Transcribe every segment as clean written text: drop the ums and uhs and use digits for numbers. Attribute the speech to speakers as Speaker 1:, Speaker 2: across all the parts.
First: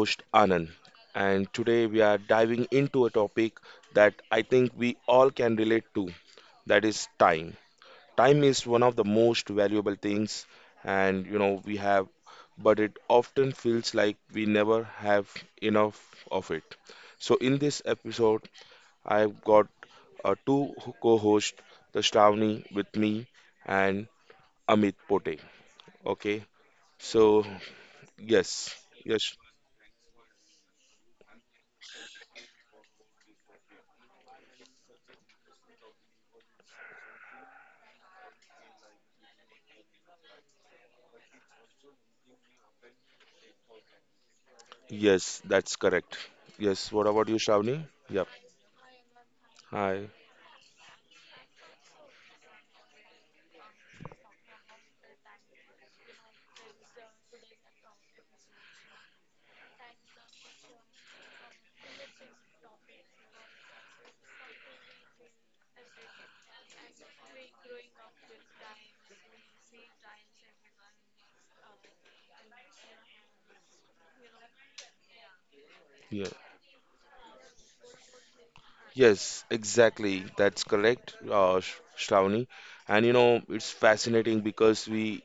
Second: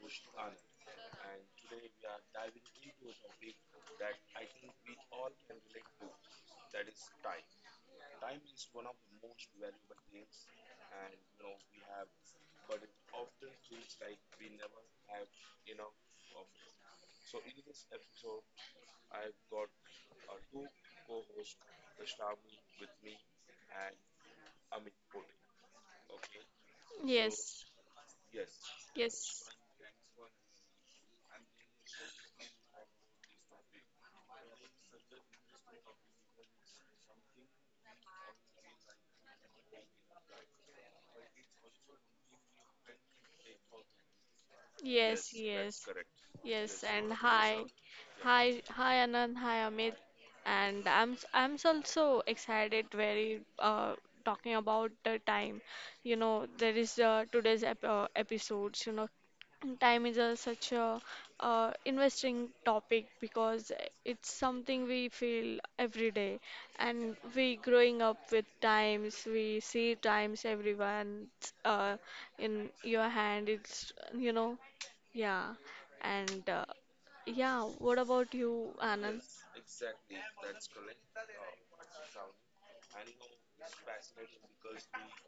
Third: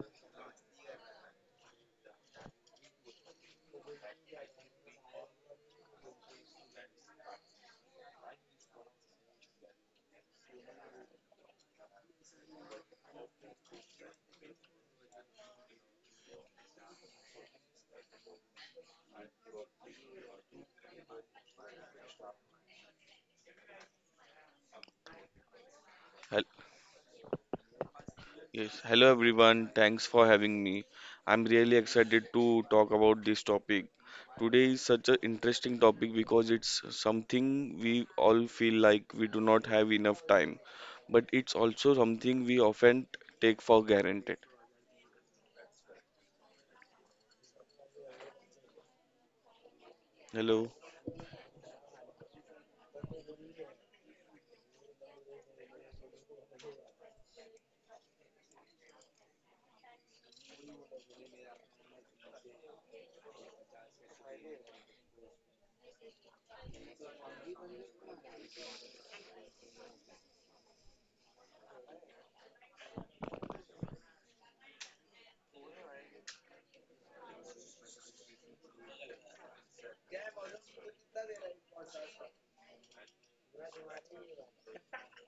Speaker 1: host Anand, and today we are diving into a topic that I think we all can relate to, that is time. Time is one of the most valuable things, and but it often feels like we never have enough of it. So, in this episode, I've got two co hosts, the Shravani with me and Amit Pote.
Speaker 2: Hel-
Speaker 1: Okay, so
Speaker 3: Yes,
Speaker 1: yes,
Speaker 2: Yes, hello
Speaker 1: yes,
Speaker 3: yes,
Speaker 2: everyone. Thanks for having me. I'm really excited to talk about this topic. Today is such an interesting topic because it's something we all feel like we do not have enough time, but it's also something we often take for granted.
Speaker 3: yes,
Speaker 1: yes, that's
Speaker 3: yes,
Speaker 1: correct.
Speaker 3: yes.
Speaker 1: Yes, what
Speaker 3: And
Speaker 1: about you,
Speaker 3: hi,
Speaker 1: Shravani? Yep.
Speaker 3: hi, Anand, hi, Amit.
Speaker 1: Hi.
Speaker 2: Hello.
Speaker 3: And I'm also excited, very talking about the time. You know, there is today's ep episodes. You know, time is a, such a investing topic because it's something we feel every day and we growing up with times we see times everyone uh, in your hand it's, yeah
Speaker 1: Yeah.
Speaker 3: and yeah. What about you, Anand?
Speaker 1: Yes, exactly. That's correct, Shravani. And you know, it's fascinating because we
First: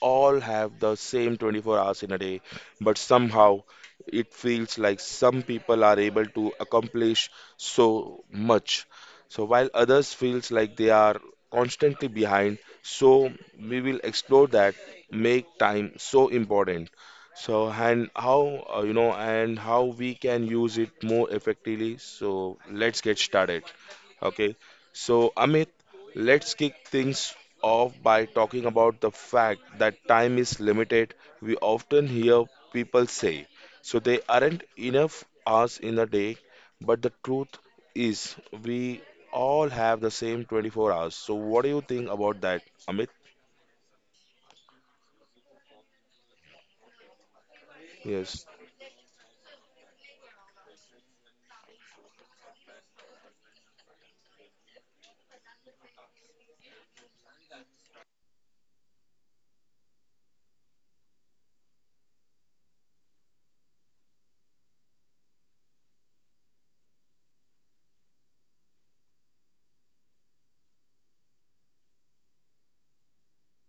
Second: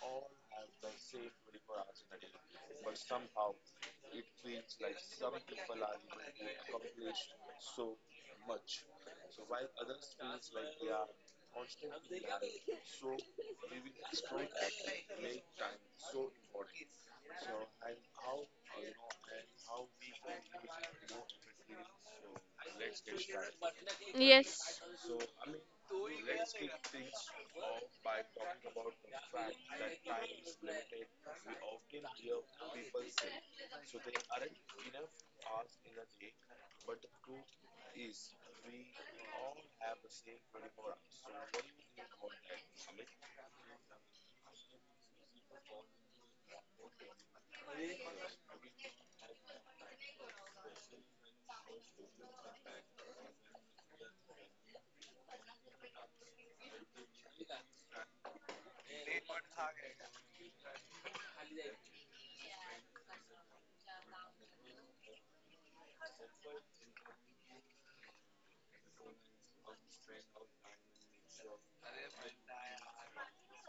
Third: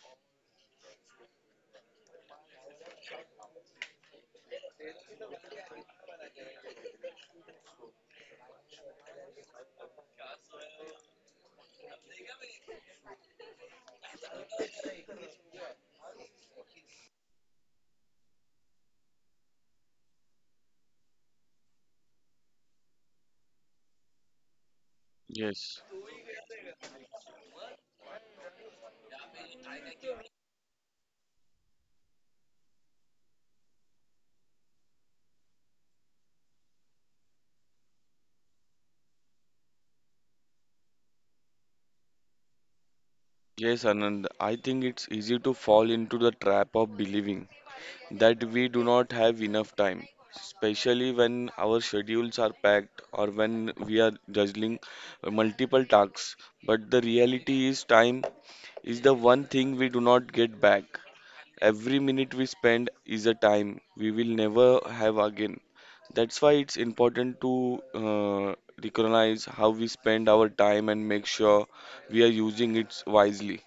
Speaker 1: all have the same 24 hours in a day, but somehow it feels like some people are able to accomplish so much. So while others feels like they are constantly behind, so we will explore that make time so important. So and how and how we can use it more effectively. So let's get started. Okay.
Speaker 3: yes
Speaker 1: So Amit,
Speaker 2: Yes.
Speaker 1: let's kick things off by talking about the fact that time is limited. We often hear people say, so there aren't enough hours in a day, but the truth is we all have the same 24 hours. So what do you think about that, Amit?
Speaker 2: Yes, Anand. I think it's easy to fall into the trap of believing that
Speaker 1: Yes.
Speaker 2: we do not have enough time, especially when our schedules are packed or when we are juggling multiple tasks. But the reality is, time is the one thing we do not get back. Every minute we spend is a time we will never have again. That's why it's important to recognize how we spend our time and make sure we are using it wisely.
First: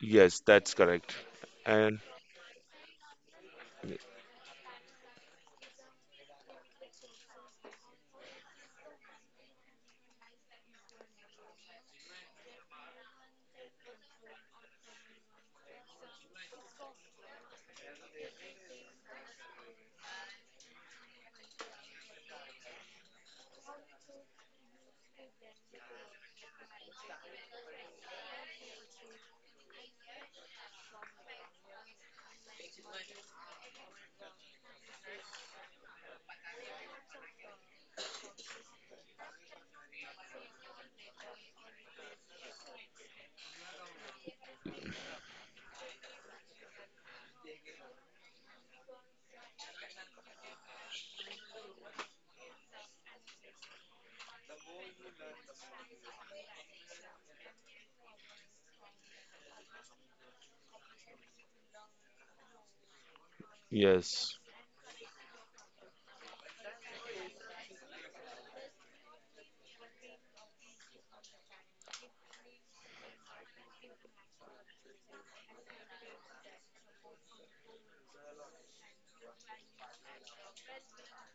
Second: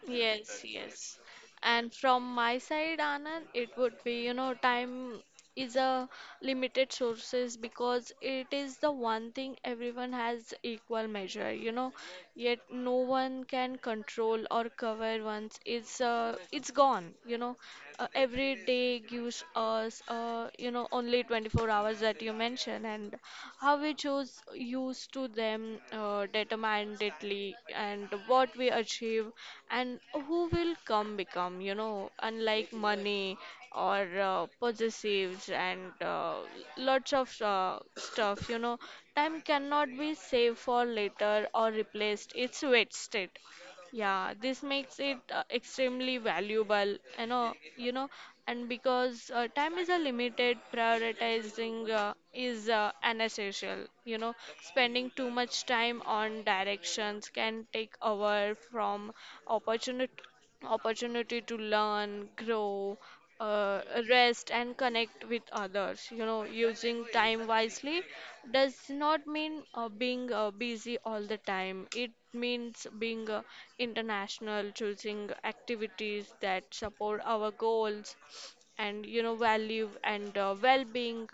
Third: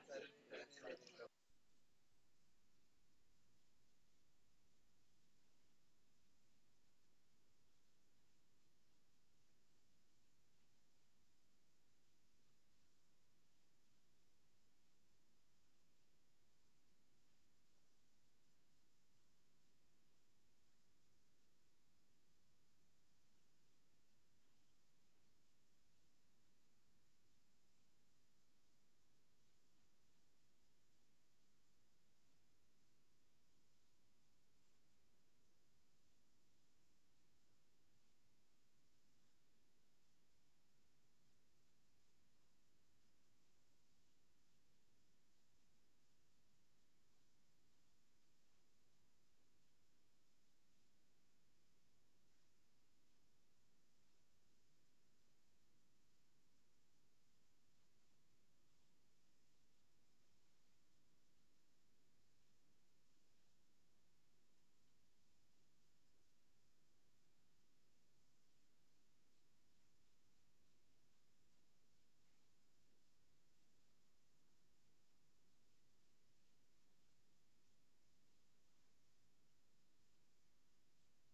Speaker 1: Yes,
Speaker 3: Yes,
Speaker 1: that's correct.
Speaker 3: yes. And
Speaker 1: And
Speaker 3: from my side, Anand, it would be, you know, time is a limited sources because it is the one thing everyone has equal measure, you know, yet no one can control or cover once it's gone, you know. Every day gives us you know, only 24 hours that you mentioned, and how we choose use to them determinedly and what we achieve and who will come become, you know, unlike money or possessives and lots of stuff, you know, time cannot be saved for later or replaced. It's wasted. Yeah, this makes it extremely valuable, you know, and because time is a limited, prioritizing is an essential, you know, spending too much time on directions can take away from opportunity opportunity to learn, grow, uh,
Speaker 1: yes.
Speaker 3: rest, and connect with others. You know, using time wisely does not mean being busy all the time. It means being international, choosing activities that support our goals and you know value and well-being.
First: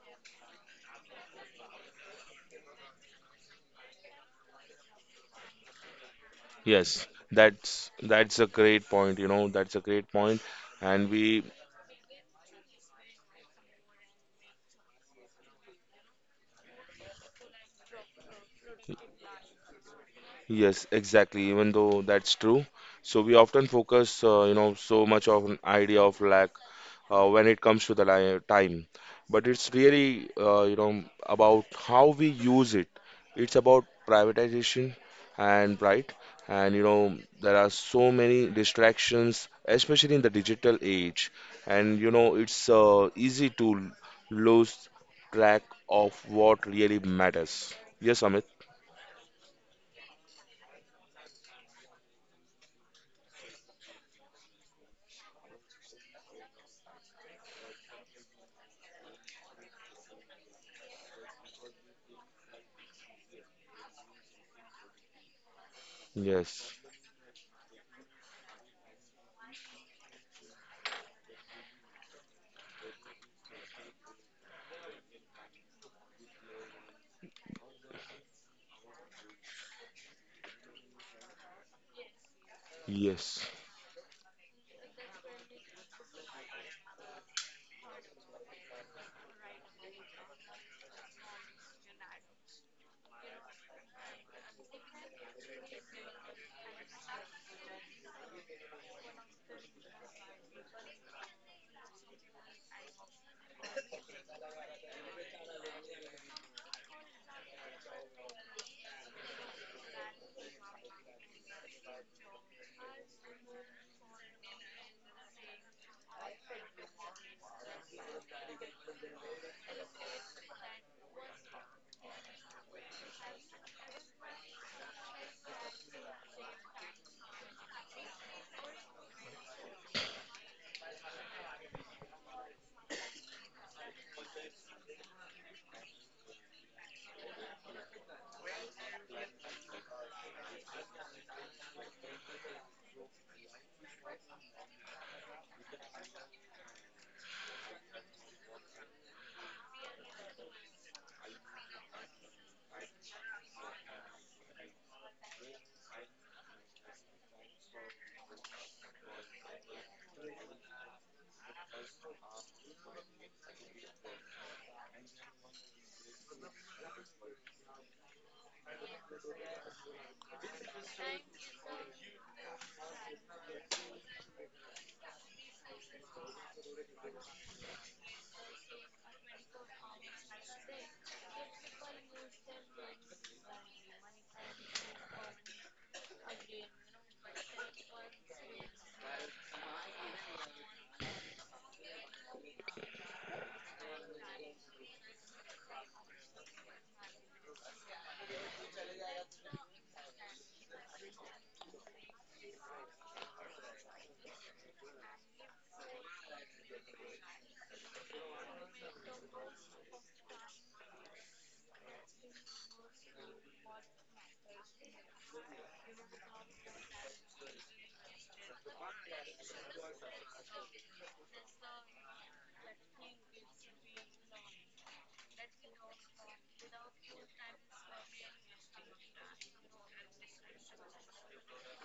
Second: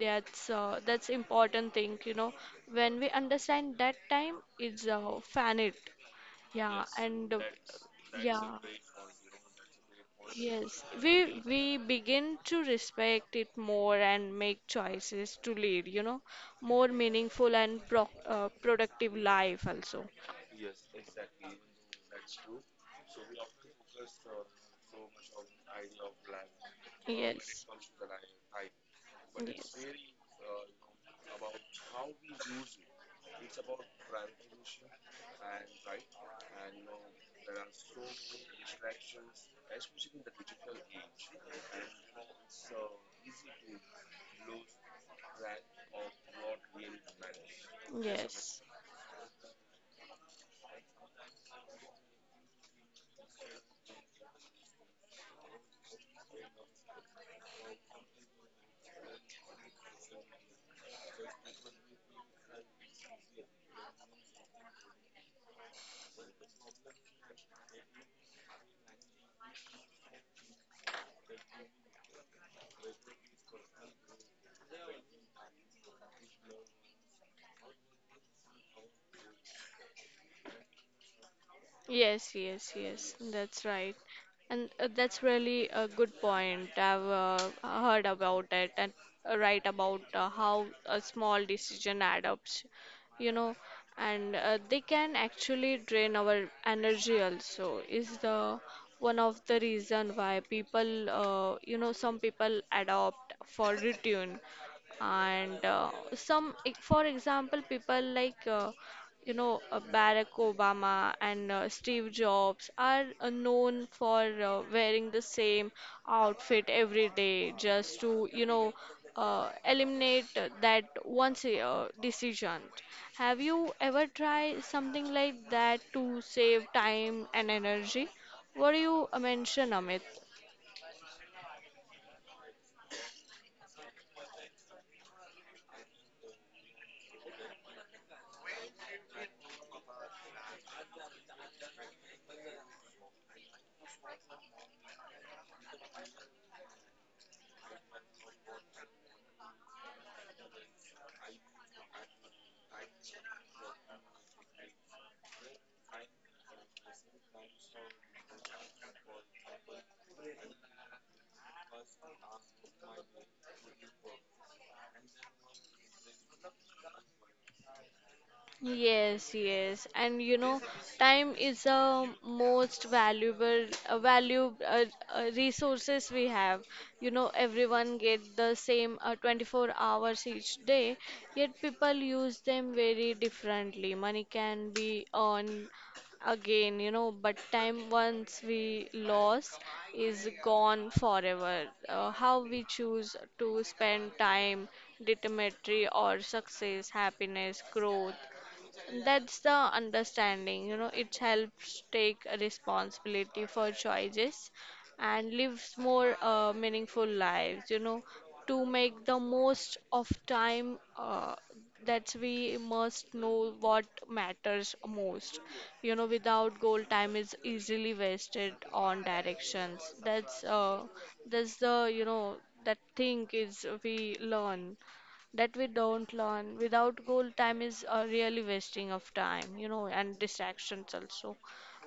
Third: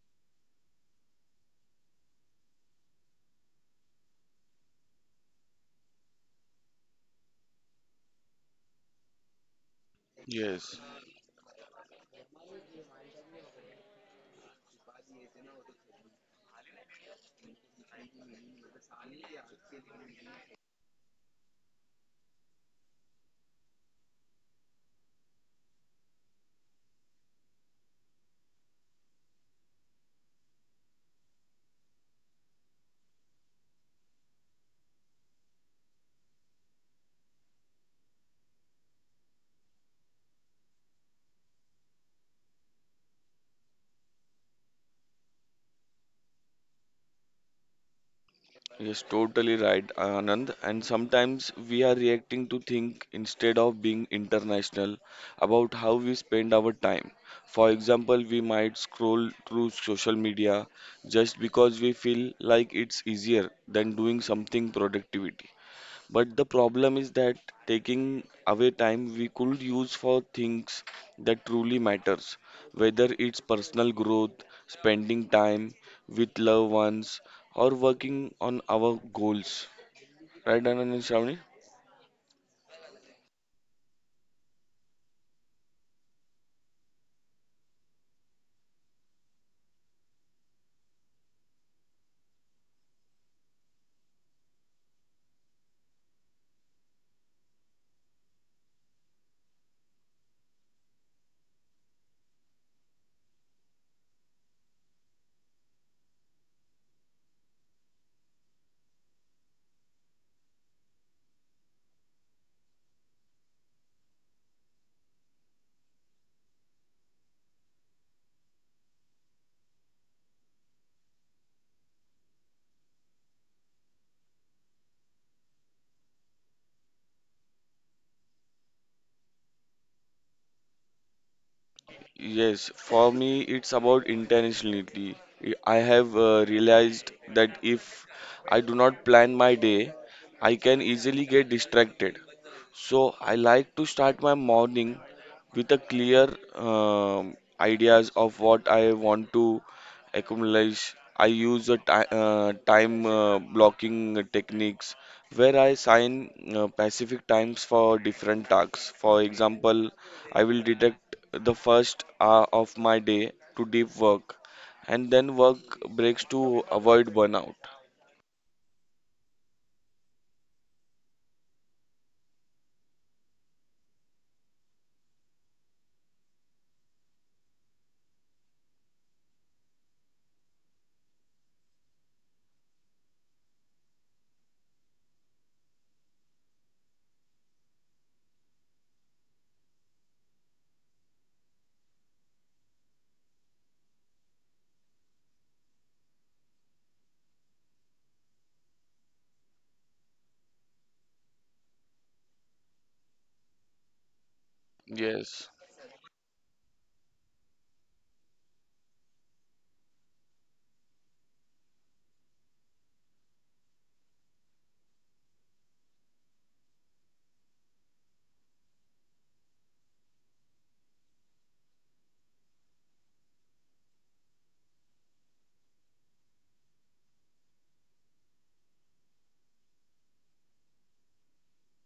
Speaker 3: That's that's important thing, you know, when we understand that time is finite. Yeah,
Speaker 1: Yes,
Speaker 3: and
Speaker 1: that's that's a
Speaker 3: yeah.
Speaker 1: great point.
Speaker 2: Yes.
Speaker 3: Yes,
Speaker 1: And
Speaker 3: we
Speaker 1: we,
Speaker 3: we begin to respect it more and make choices to lead, you know, more meaningful and productive life also.
Speaker 1: yes, exactly, even though that's true. So we often focus, so much of an idea of lack when it
Speaker 3: Yes,
Speaker 1: comes to the li time. But it's
Speaker 3: yes,
Speaker 1: really, about how we use it. It's about privatization and right. And you know, there are so many distractions, especially in the digital age. And you know, it's easy to lose track of what really matters. Yes, Amit.
Speaker 3: yes.
Speaker 2: Yes, totally right, Anand. And sometimes we are reacting to think instead of being international about how we spend our time. For example, we might scroll through social media just because we feel like it's easier than doing something productivity. But the
Speaker 1: Yes.
Speaker 2: problem is that taking away time we could use for things that truly matters, whether it's personal growth, spending time with loved ones, or working on our goals. Right, Anand and Shravani?
Speaker 3: Yes.
Speaker 1: Yes.
Speaker 3: That's right. And that's really a good point. I've heard about it, and right about how a small decision adds up, you know, and they can actually drain our energy also is the one of the reason why people, you know, some people adopt for routine and for example people like you know, Barack Obama and Steve Jobs are known for wearing the same outfit every day just to, you know, eliminate that once a decision. Have you ever tried something like that to save time and energy? What do you mention, Amit?
Speaker 2: Yes, for me, it's about intentionality. I have realized that if I do not plan my day, I can easily get distracted. So I like to start my morning with a clear ideas of what I want to accumulate. I use a ti time blocking techniques where I assign specific times for different tasks. For example, I will deduct the first hour of my day to deep work and then work breaks to avoid burnout.
Speaker 3: Yes, and you know, time is the most valuable, resources we have. You know, everyone get the same 24 hours each day, yet people use them very differently. Money can be earned again, you know, but time once we lost is gone forever. How we choose to spend time, determinatory or success, happiness, growth, that's the understanding, you know, it helps take a responsibility for choices and
Speaker 2: Yes,
Speaker 3: lives more meaningful lives, you know. To make the most of time that we must know what matters most. You know, without goal, time is easily wasted on directions. That's the, you know, that thing is We learn that we don't learn. Without goal, time is really wasting of time, you know, and distractions also.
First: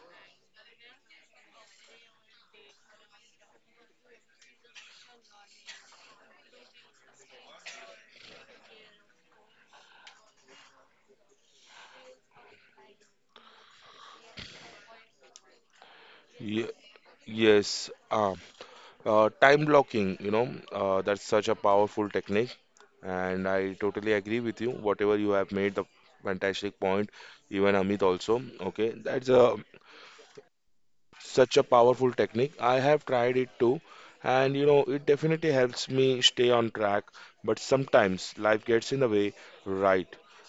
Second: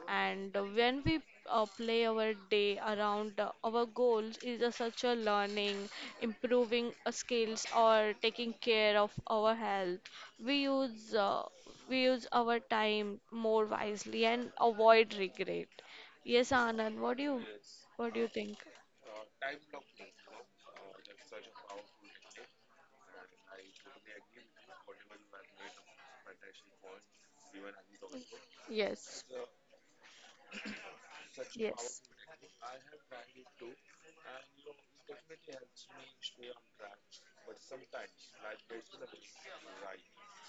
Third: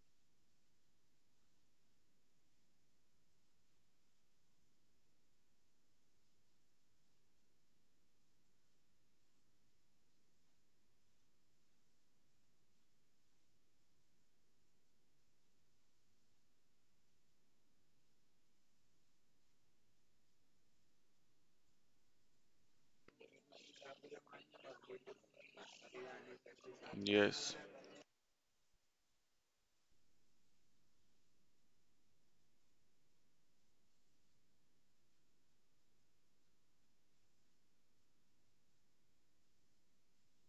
Speaker 3: And when we play our day around our goals, is a, such a learning, improving skills, or taking care of our health. We use uh, we use our time more wisely and avoid regret. Yes,
Speaker 1: Ye-
Speaker 3: Anand,
Speaker 1: yes.
Speaker 3: what do you think?
Speaker 1: Time blocking, you know, that's such a powerful technique. And I totally agree with you. Whatever you have made the fantastic point,
Speaker 2: yes,
Speaker 1: even Amit also. Okay,
Speaker 3: Yes,
Speaker 1: that's a such a
Speaker 3: yes.
Speaker 1: powerful technique. I have tried it too, and you know it definitely helps me stay on track. But sometimes life gets in the way, right?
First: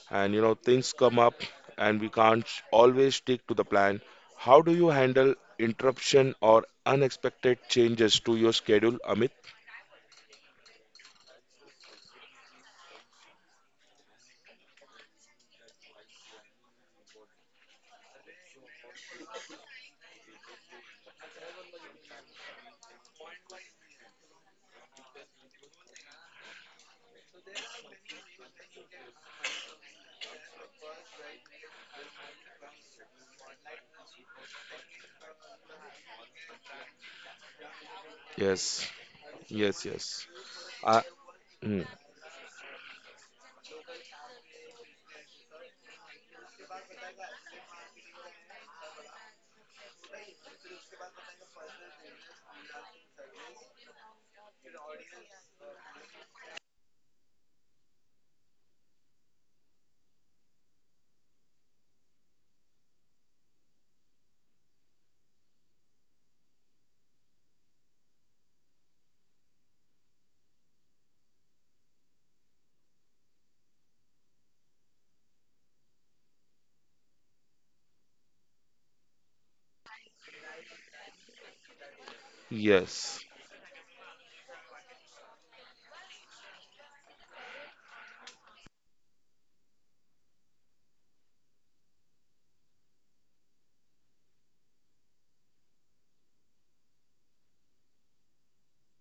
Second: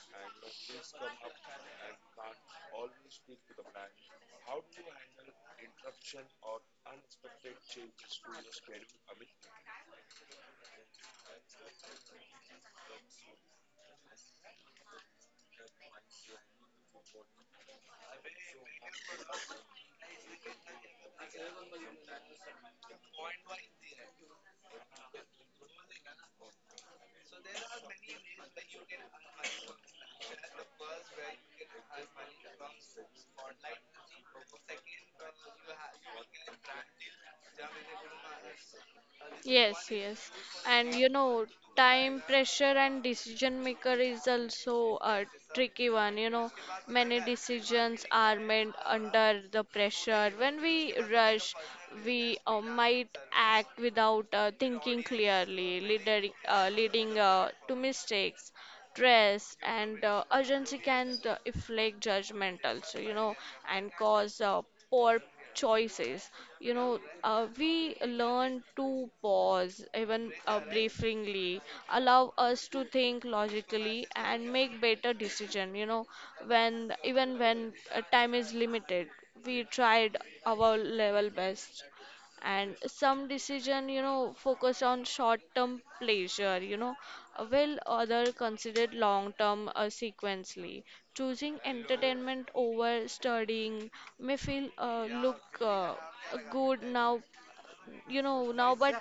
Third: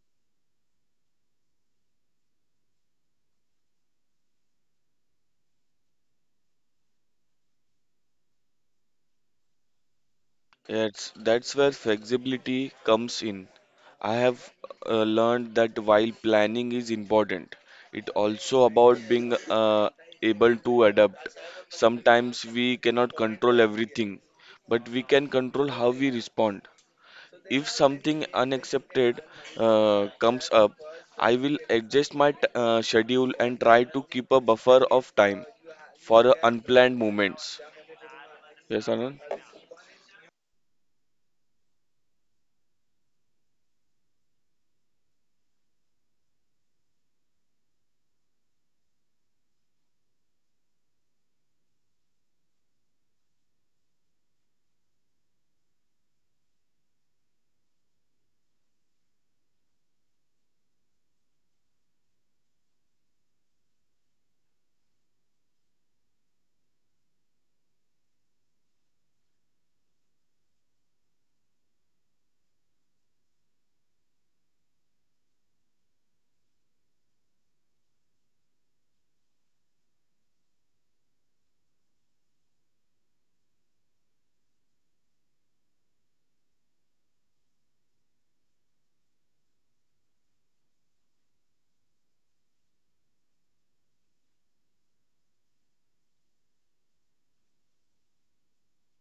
Speaker 1: And you know things come up, and we can't always stick to the plan. How do you handle interruption or unexpected changes to your schedule, Amit?
Speaker 2: yes, that's where flexibility comes in. I have learned that while planning is important, it also about being able to adapt. Sometimes we cannot control everything, but we can control how we respond. If something unaccepted comes up, I will adjust my schedule and try to keep a buffer of time for unplanned moments. Yes,
Speaker 1: Yes,
Speaker 2: Anand?
Speaker 1: yes,
Speaker 3: Yes,
Speaker 1: yes.
Speaker 3: yes. And
Speaker 1: I,
Speaker 3: you know,
Speaker 1: mm,
Speaker 3: time pressure and decision maker is also a tricky one. You know, many decisions are made under the pressure. When we rush, we might act without thinking clearly, leading to mistakes, stress, and urgency can inflict judgment also, you know, and cause poor choices. You know, we learn to pause, even briefly, allow us to think logically and make better decision. You know, when even when time is limited, we tried our level best. And
Speaker 1: yes.
Speaker 3: some decision, you know, focus on short term pleasure, you know, while other considered long term sequentially. Choosing entertainment over studying may feel look good now, but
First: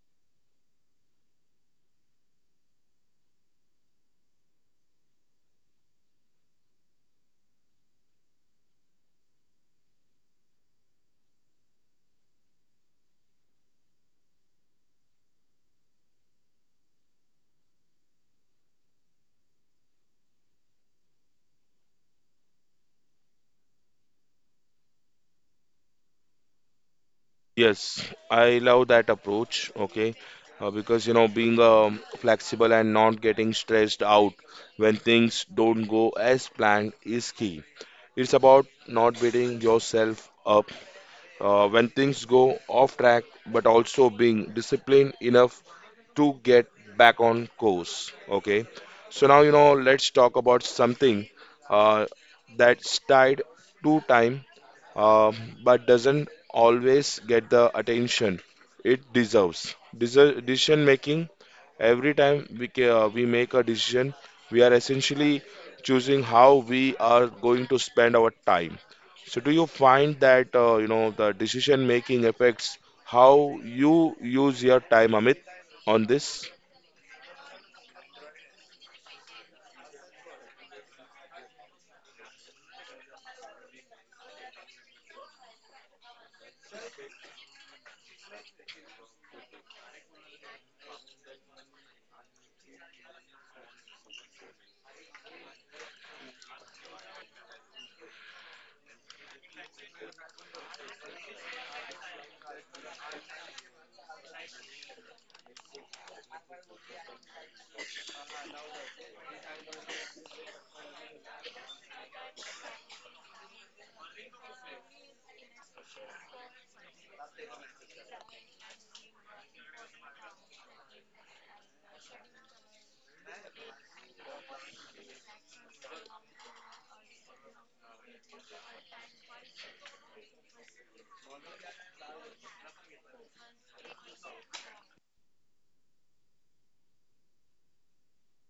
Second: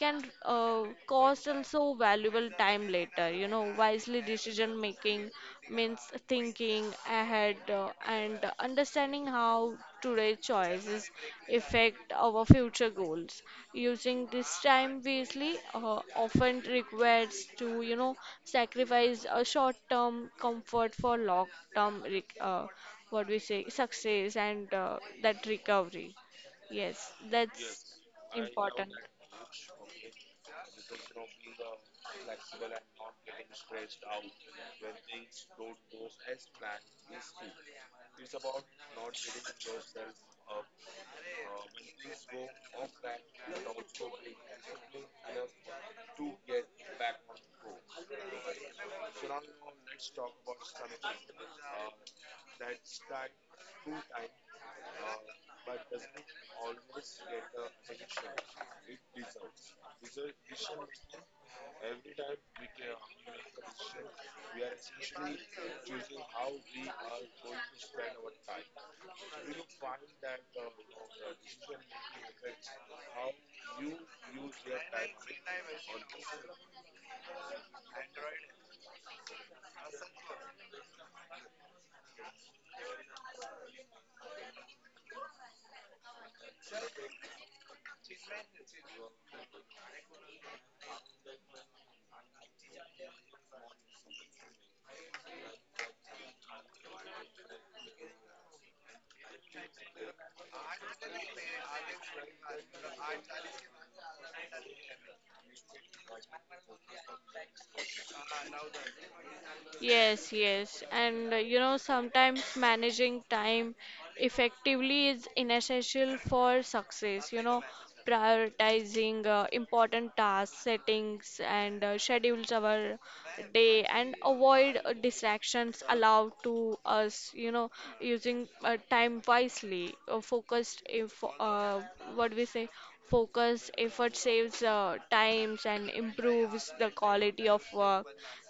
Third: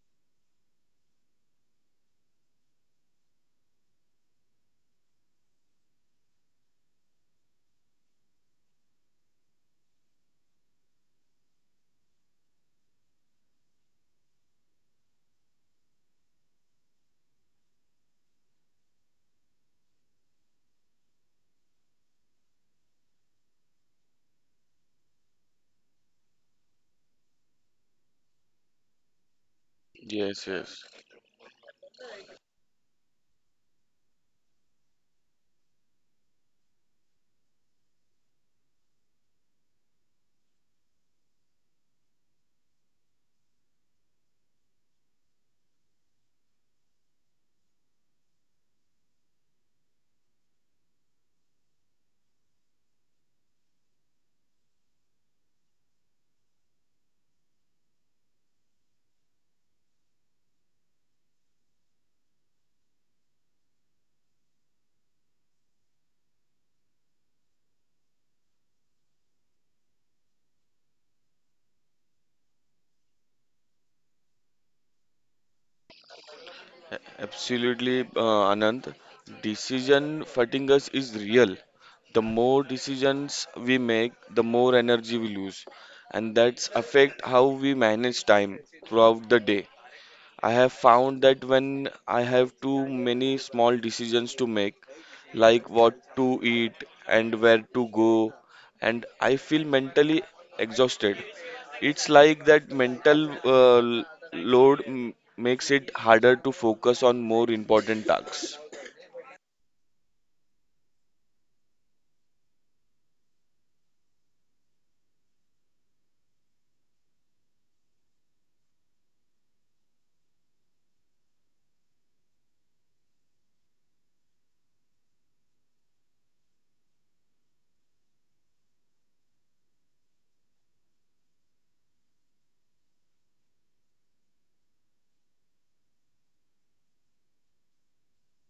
Speaker 3: can cost also valuable time later. You know, wisely decision making means thinking ahead, and understanding how today's choices affect our future goals. Using this time wisely often requires to, you know, sacrifice a short term comfort for long term rec- uh, what we say success, and that recovery. Yes, that's
Speaker 1: Yes, I love
Speaker 3: important.
Speaker 1: that approach. Okay,
Speaker 2: Yes, yes.
Speaker 1: because you know, being flexible and not getting stressed out when things don't go as planned is key. It's about not beating yourself up when things go off track, but also being disciplined enough to get back on course. Okay, so now you know, let's talk about something uh, that's tied to time uh, but doesn't always get the attention it deserves. Decision making. Every time we make a decision, we are essentially choosing how we are going to spend our time. So, do you find that the decision making affects how you use your time, Amit, on this?
Speaker 2: Absolutely, Anand. Decision fatigue is real. The more decisions we make, the more energy we lose, and that's affect how we manage time throughout the day. I have found that when I have too many small decisions to make, like what to eat and where to go, and I feel mentally exhausted. It's like that mental load makes it harder to focus on more important tasks.
Speaker 3: Yes. And you know, sometimes managing time effectively is inessential for success. You know, prioritizing important tasks, settings, and schedules our day and avoid distractions allowed to us. You know, using time wisely, focused, if, what we say, focus effort saves times and improves the quality of work.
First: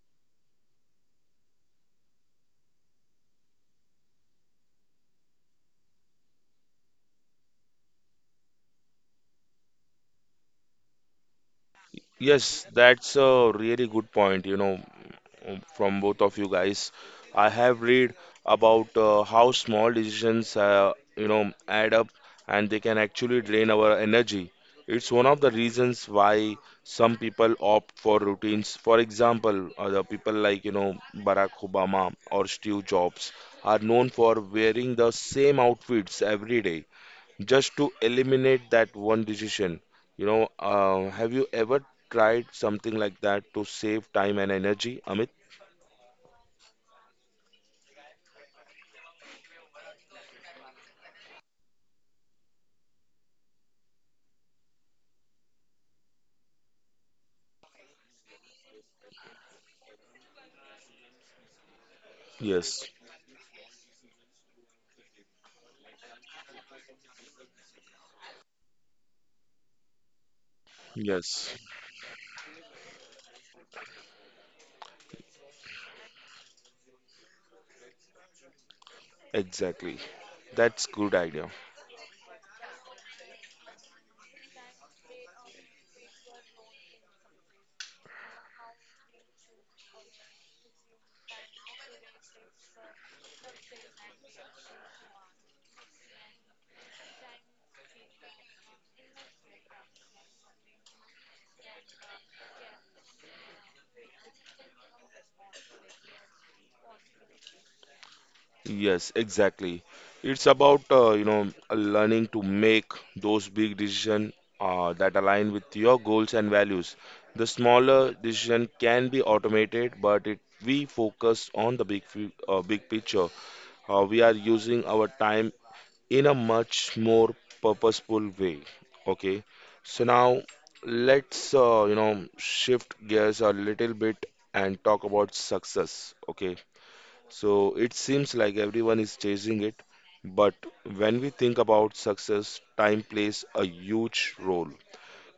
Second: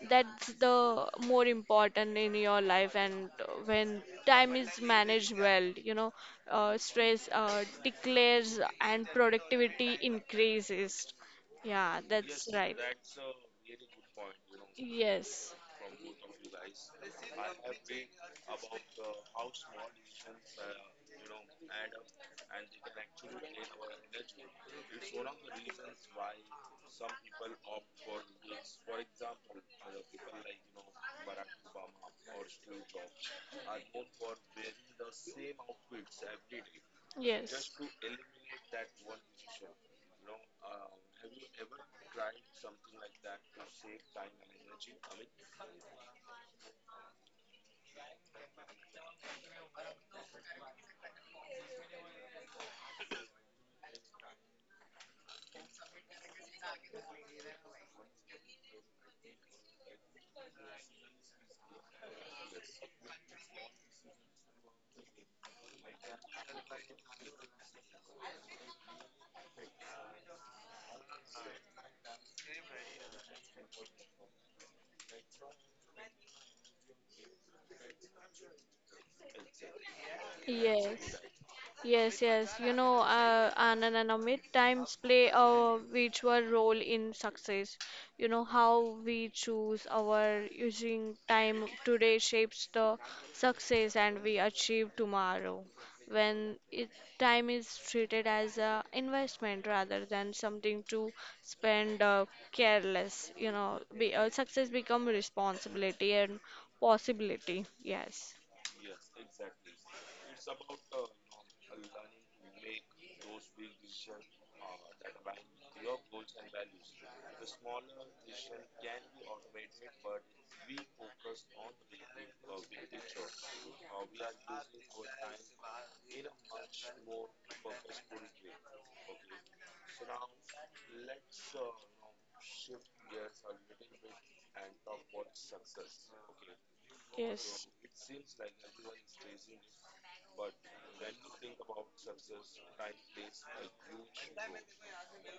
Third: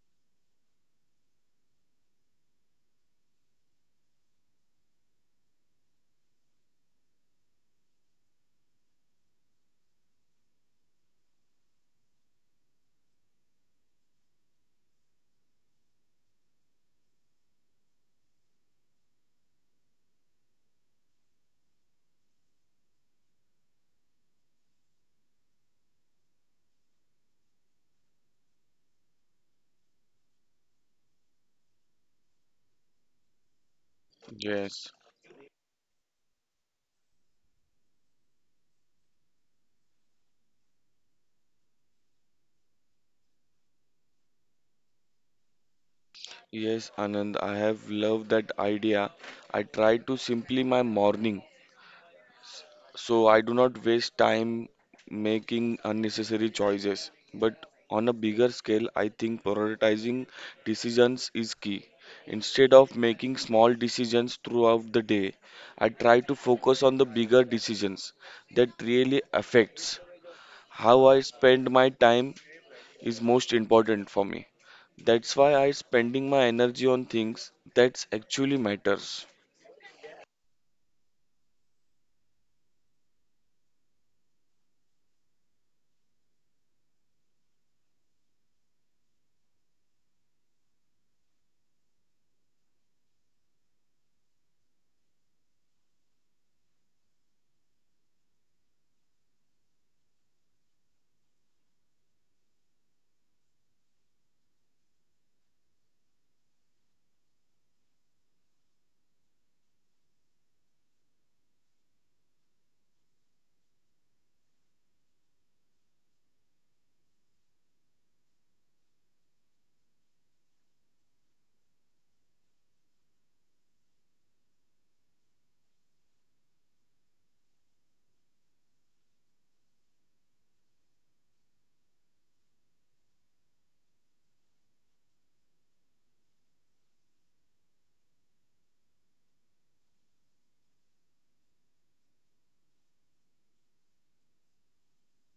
Speaker 3: That's the more important in your life. And when time is managed well, you know, stress declares and productivity increases. Yeah, that's
Speaker 1: Yes,
Speaker 3: right.
Speaker 1: that's a really good point, you know,
Speaker 3: Yes,
Speaker 1: mm, from both of you guys. I have read about how small decisions, add up and they can actually drain our energy. It's one of the reasons why some people opt for routines. For example, the people like, you know, Barack Obama or Steve Jobs are known for
Speaker 2: Yes.
Speaker 1: wearing the same outfits every day
Speaker 3: yes,
Speaker 1: just to eliminate that one decision. You know, have you ever tried something like that to save time and energy, Amit?
Speaker 2: Yes, Anand, I have loved that idea. I try to simply my morning. So I do not waste time making unnecessary choices. But on a bigger scale, I think prioritizing decisions is key. Instead
Speaker 1: Yes,
Speaker 2: of making small decisions throughout the day, I try to focus on the bigger decisions that really affects how I
Speaker 1: yes,
Speaker 2: spend my time is most important for me. That's why I spending my energy on things that actually matters.
Speaker 1: exactly. That's good
Speaker 3: yes.
Speaker 1: idea.
Speaker 3: Yes. You know, Anand and Amit, times play a virtual role in success. You know, how we choose our using time today shapes the success and we achieve tomorrow. When it, time is treated as a investment rather than something to spend careless, you know, success become responsibility and possibility. Yes,
Speaker 1: Yes, exactly. It's about learning to make those big decisions that align with your goals and values. The smaller decision can be automated, but it we focus on the big picture. We are using our time in a much more purposeful way. Okay, so now let's shift gears a little bit and talk about success. Okay, so it seems like everyone is chasing it, but when we think about success, time plays a huge role.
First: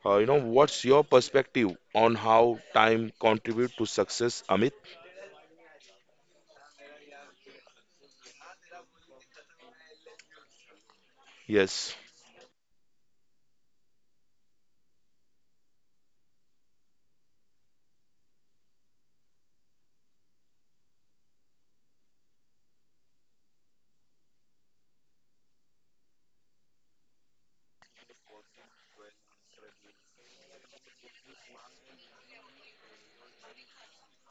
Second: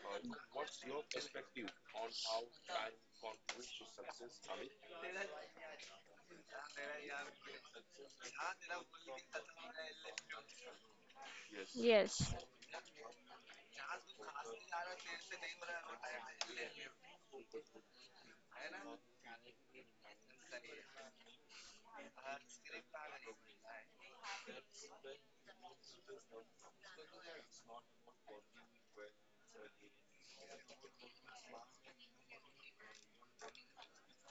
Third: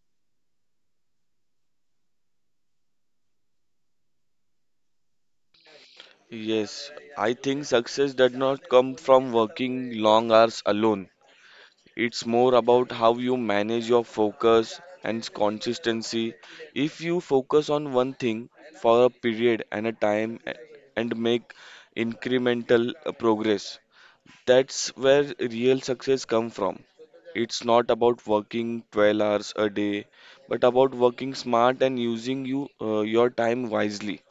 Speaker 1: What's your perspective on how time contribute to success, Amit?
Speaker 2: Yes, I think success does not come from working long hours alone.
Speaker 3: yes,
Speaker 1: Yes,
Speaker 2: It's
Speaker 3: yes.
Speaker 2: more about how you manage your focus and consistency. If you focus on one thing for a period and a and make incremental progress, that's where real success comes from. It's not about working 12 hours a day, but about working smart and using your time wisely.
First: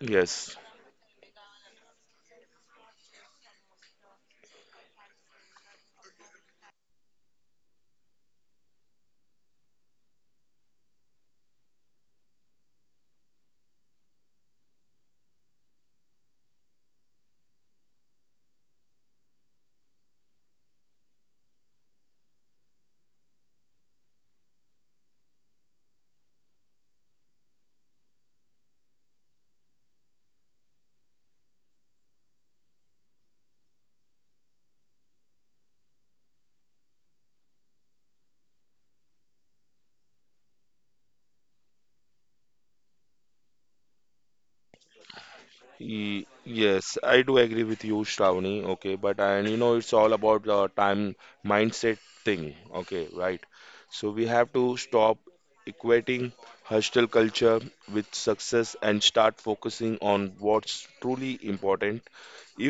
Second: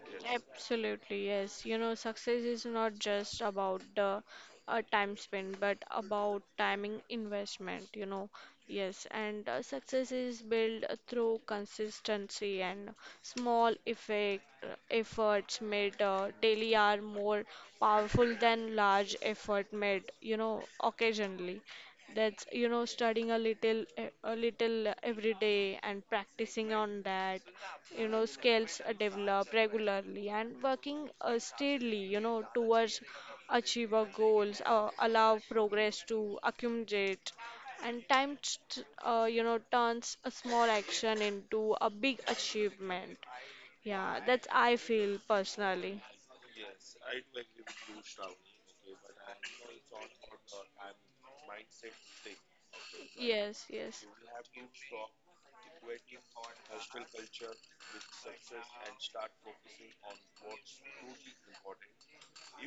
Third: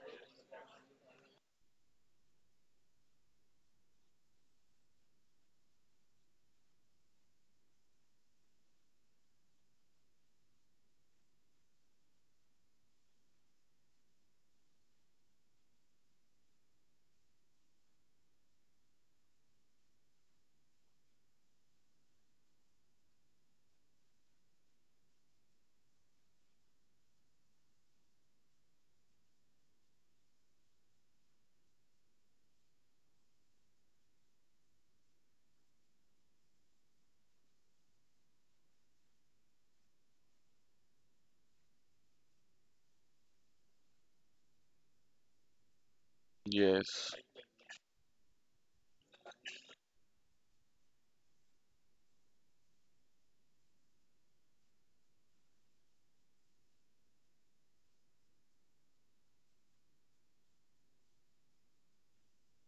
Speaker 1: yes.
Speaker 3: Absolutely, yes. You know, success is not just about the time spent, but about timing investment, you know. Yes, and success is built through consistency, and small effect efforts made daily are more powerful than large effort made, you know, occasionally. That's, you know, studying a little, a little every day, and practicing on that, you know, skills are developed regularly and working steadily, you know, towards achieve goals allow progress to accumulate, and time you know, turns a small action into a big achievement. Yeah, that's I feel personally.
Speaker 1: Yes,
Speaker 2: Yes.
Speaker 1: I do agree with you, Shravani. Okay, but and you know, it's all about the time mindset thing. Okay, right.
Speaker 3: yes yes
Speaker 1: So we have to stop equating hostel culture with success and start focusing on what's truly important.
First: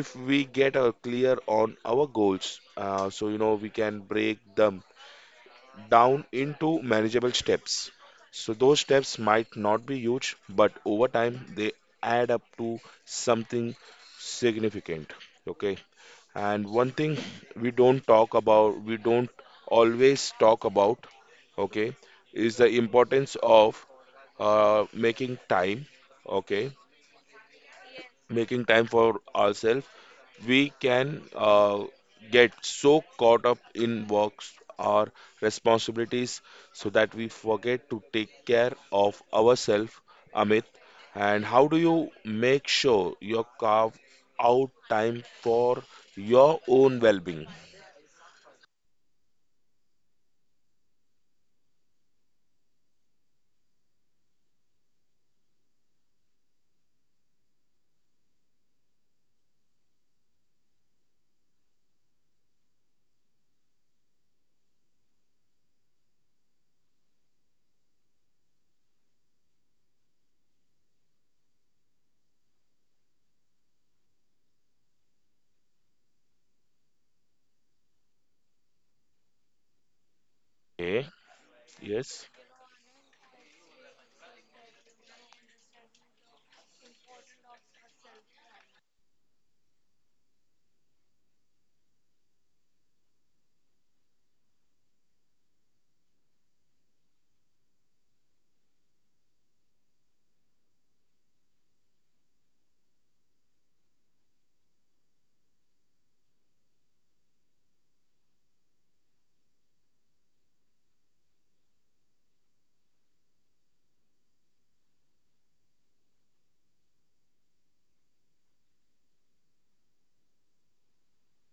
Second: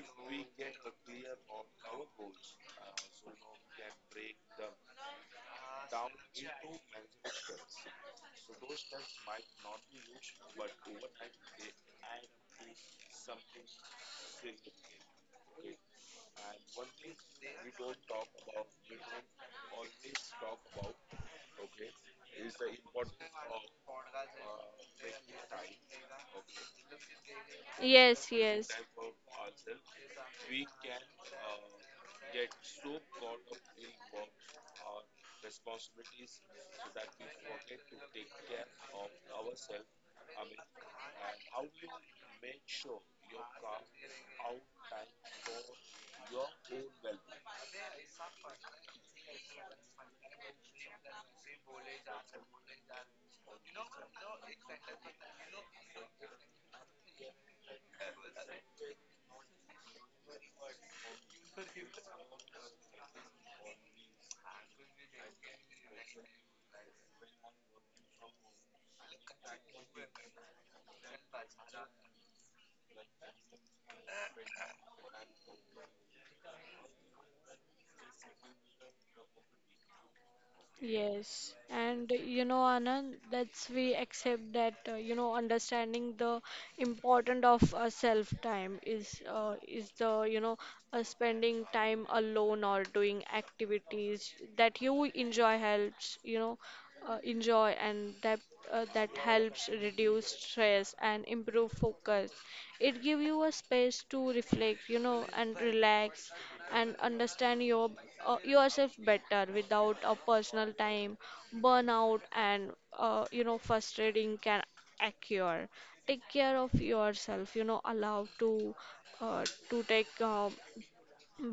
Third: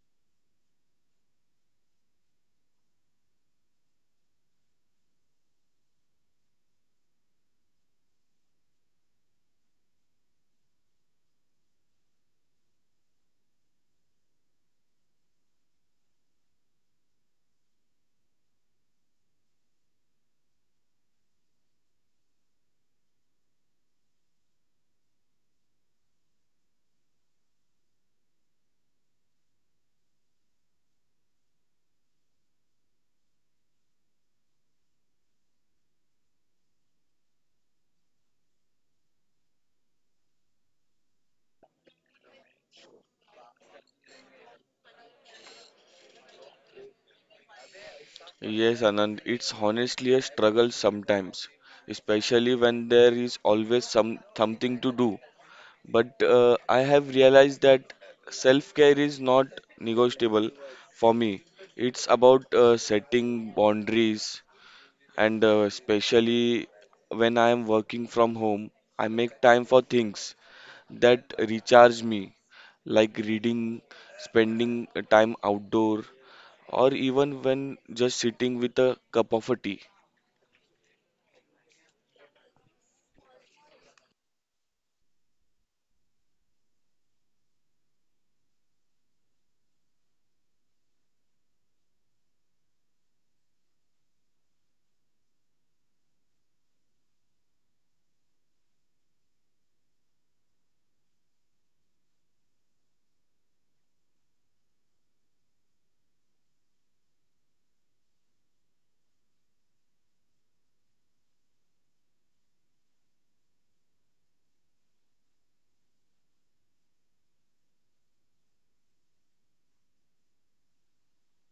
Speaker 1: If we get clear on our goals, so you know, we can break them down into manageable steps. So those steps might not be huge, but over time they add up to something significant. Okay. And one thing we don't always talk about, okay, is the importance of making time, okay,
Speaker 3: yes
Speaker 1: making
Speaker 3: yes
Speaker 1: time for ourselves. We can get so caught up in works or responsibilities so that we forget to take care of ourselves, Amit. And how do you make sure you carve out time for your own well being?
Speaker 2: Yes, Anand, it's honestly a struggle sometimes, especially when there is always some something to do. But I have realized that self-care is not negotiable for me. It's about setting boundaries, and especially when I am working from home, I make time for things that recharge me, like reading, spending time outdoor, or even when just sitting with a cup of a tea.
Speaker 1: Okay,
Speaker 3: Yes, and
Speaker 1: yes,
Speaker 3: you know, Anand, that's we accept that, you know, understanding the important of self time is the, you know, spending time alone or doing activities that you enjoy helps, you know, enjoy and that that helps reduce stress and improve focus. It gives you a space to reflect, you know, and relax and understand your yourself better. Without a personal time, burnout and you know, frustrating can take take care of yourself, you know, allow uh, to take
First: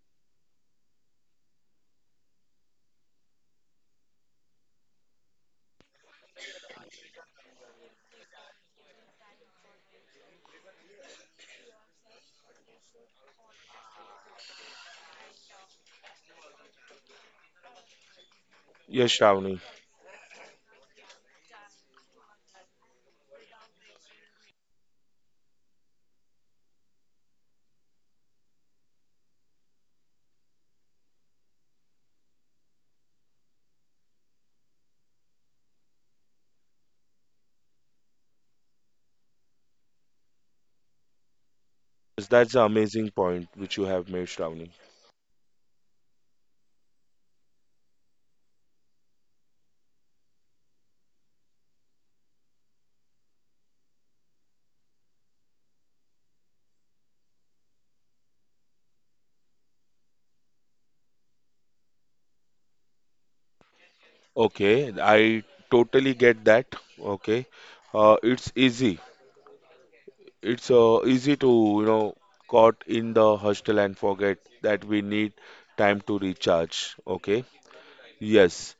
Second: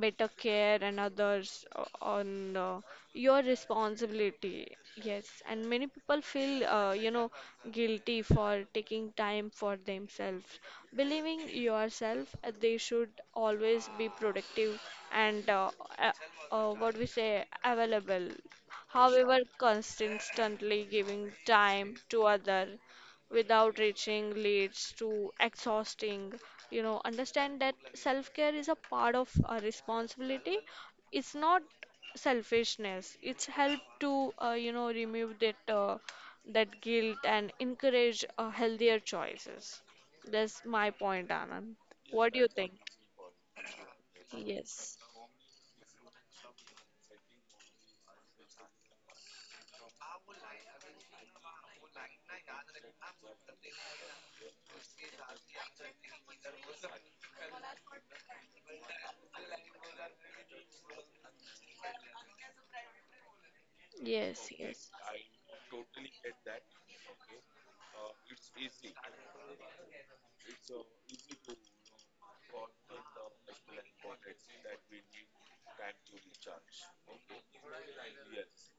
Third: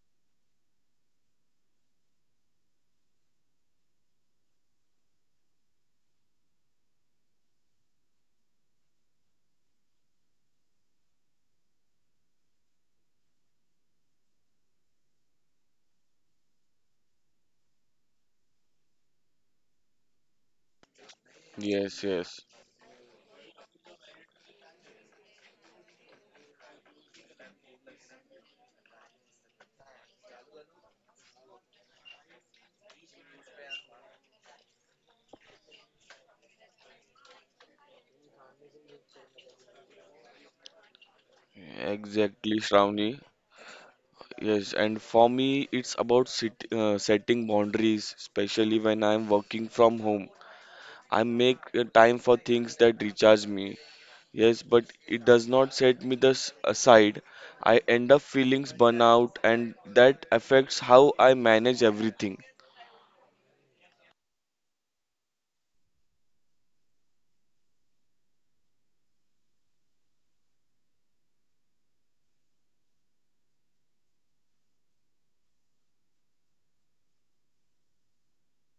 Speaker 3: better care and others on your responsibility. Yes, and many people feel you know, guilty for taking time for themselves, believing yourself they should always be productive, and uh, what we say available.
Speaker 1: yes,
Speaker 3: However,
Speaker 1: Shravani.
Speaker 3: constantly giving time
Speaker 2: Yes,
Speaker 3: to
Speaker 2: yes,
Speaker 3: other without reaching leads to exhausting. You know, understand that self care is a part of our responsibility. It's not selfishness. It's help to you know, remove that that guilt and encourage healthier choices. That's my point, Anand.
Speaker 1: Yes,
Speaker 3: What do you
Speaker 1: that's
Speaker 2: exactly,
Speaker 1: an
Speaker 3: think?
Speaker 1: amazing
Speaker 2: Shravani.
Speaker 1: point which you have made, Shravani.
Speaker 2: Yes,
Speaker 3: yes
Speaker 2: and for me, it's about setting boundaries, especially when I'm working from home. I make time for things that recharge me. Yes, but it does not set me this aside. I end up feeling burnout, and that affects how I manage everything.
Speaker 3: yes yes
Speaker 1: Okay, I totally get that. Okay, uh, it's easy it's easy to you know caught in the hostel and forget that we need time to recharge. Okay, yes,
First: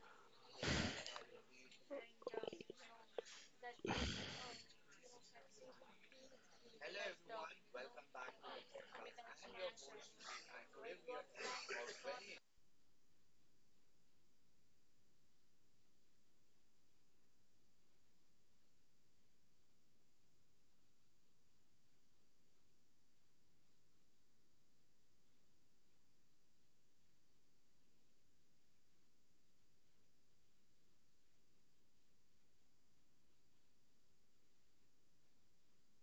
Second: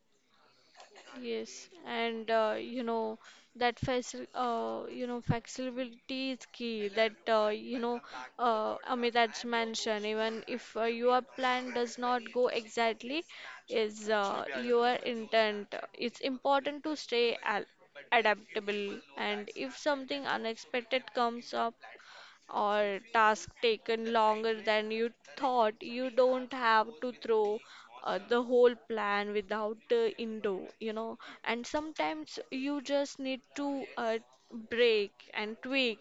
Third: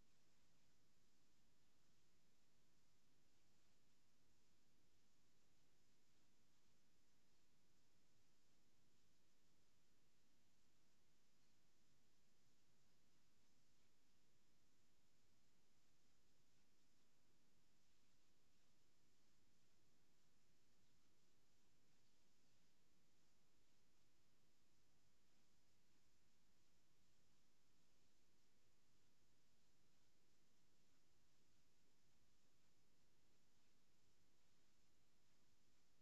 Speaker 3: Yes, and you know, that facil you know, flexibility is key. That, you know, Amit that's mentioned. Even if your plan does not go exactly is your intent, it's important to stay al adaptable. And if something unexpected comes up, or task taken longer than you thought, you don't have to throw the whole plan without indo, you know. And sometimes you just need to break and tweak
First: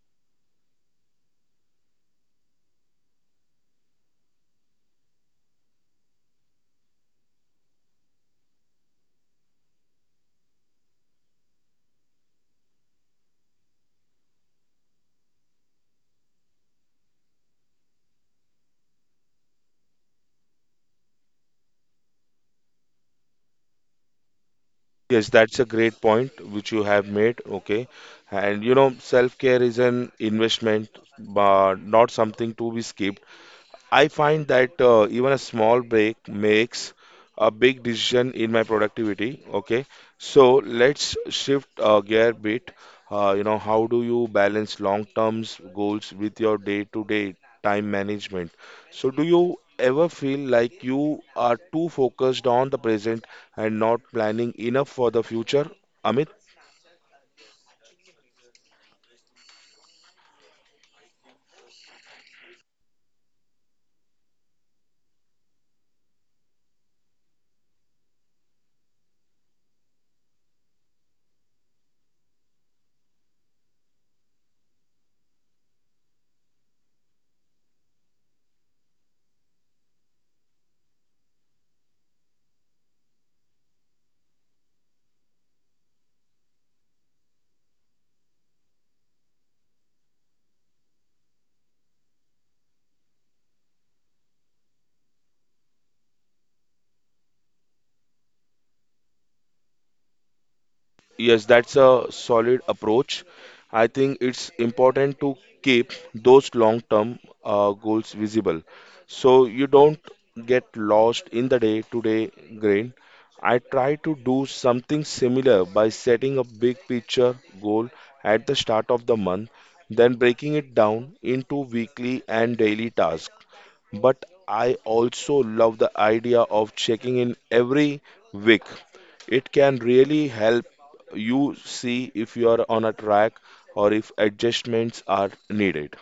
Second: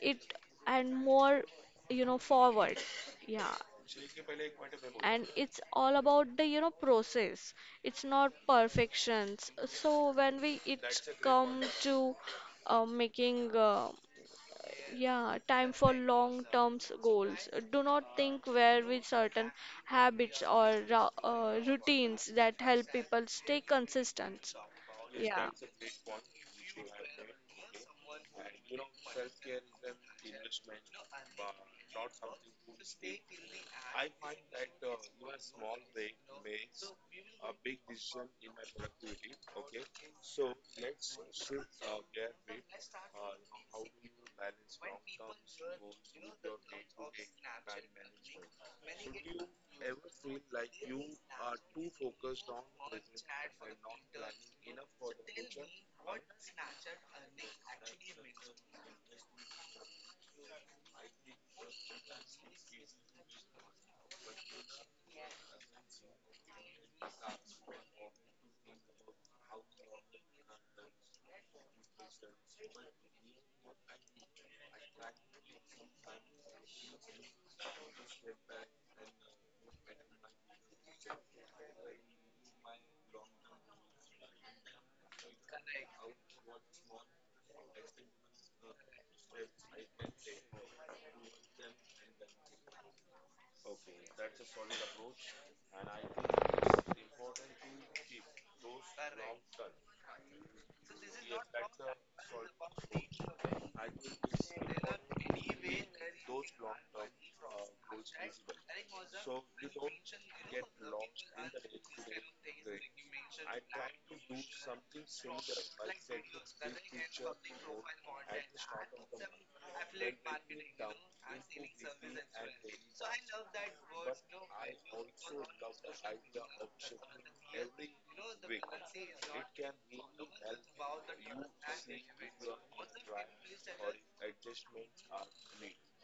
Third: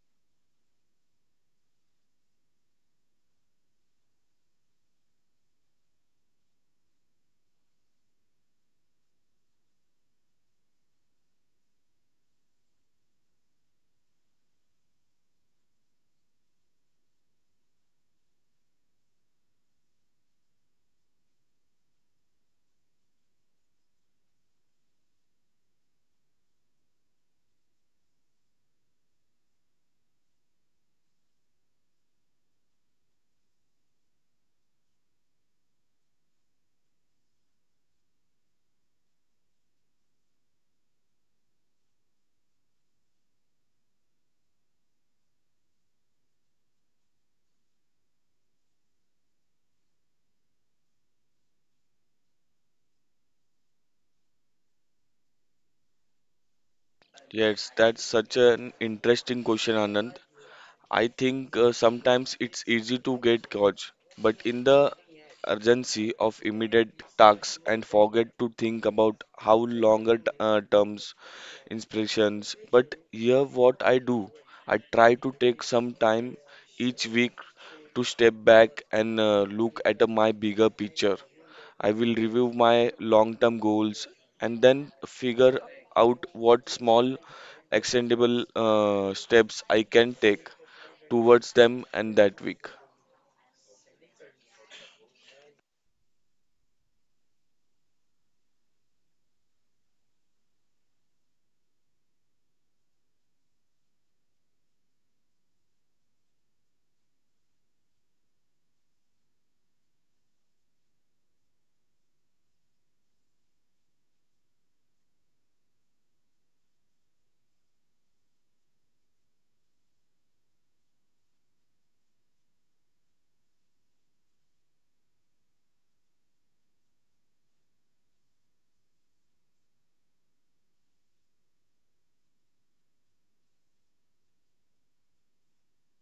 Speaker 3: it, and more, you know, forward. Yeah, and it's all about the, you know, process. It's not perfections. So when we it come to making yeah, time for long-term goals, do not think where with certain habits or routines that help people stay consistent.
Speaker 1: yes,
Speaker 3: Yeah.
Speaker 1: that's a great point which you have made. Okay, and you know self care is an investment but not something to be skipped. I find that even a small break makes a big decision in my productivity. Okay, so let's shift gear a bit. How do you balance long-term goals with your day-to-day time management? So, do you ever feel like you are too focused on the present and not planning enough for the future, Amit?
Speaker 2: Yes, that's such an interesting question, Anand. I think sometimes it's easy to get caught, but in the urgency of immediate tasks and forget to think about how longer terms inspirations. But here, what I do, I try to take some time each week to step back and look at my bigger picture. I will review my long term goals and then figure out what small, extendable steps I can take towards them and that week.
Speaker 1: Yes, that's a solid approach. I think it's important to keep those long-term goals visible so you don't get lost in the day-to-day grind. I try to do something similar by setting a big picture goal at the start of the month, then breaking it down into weekly and daily tasks, but I also love the idea of checking in every week. It can really help you see if you are on a track or if adjustments are needed.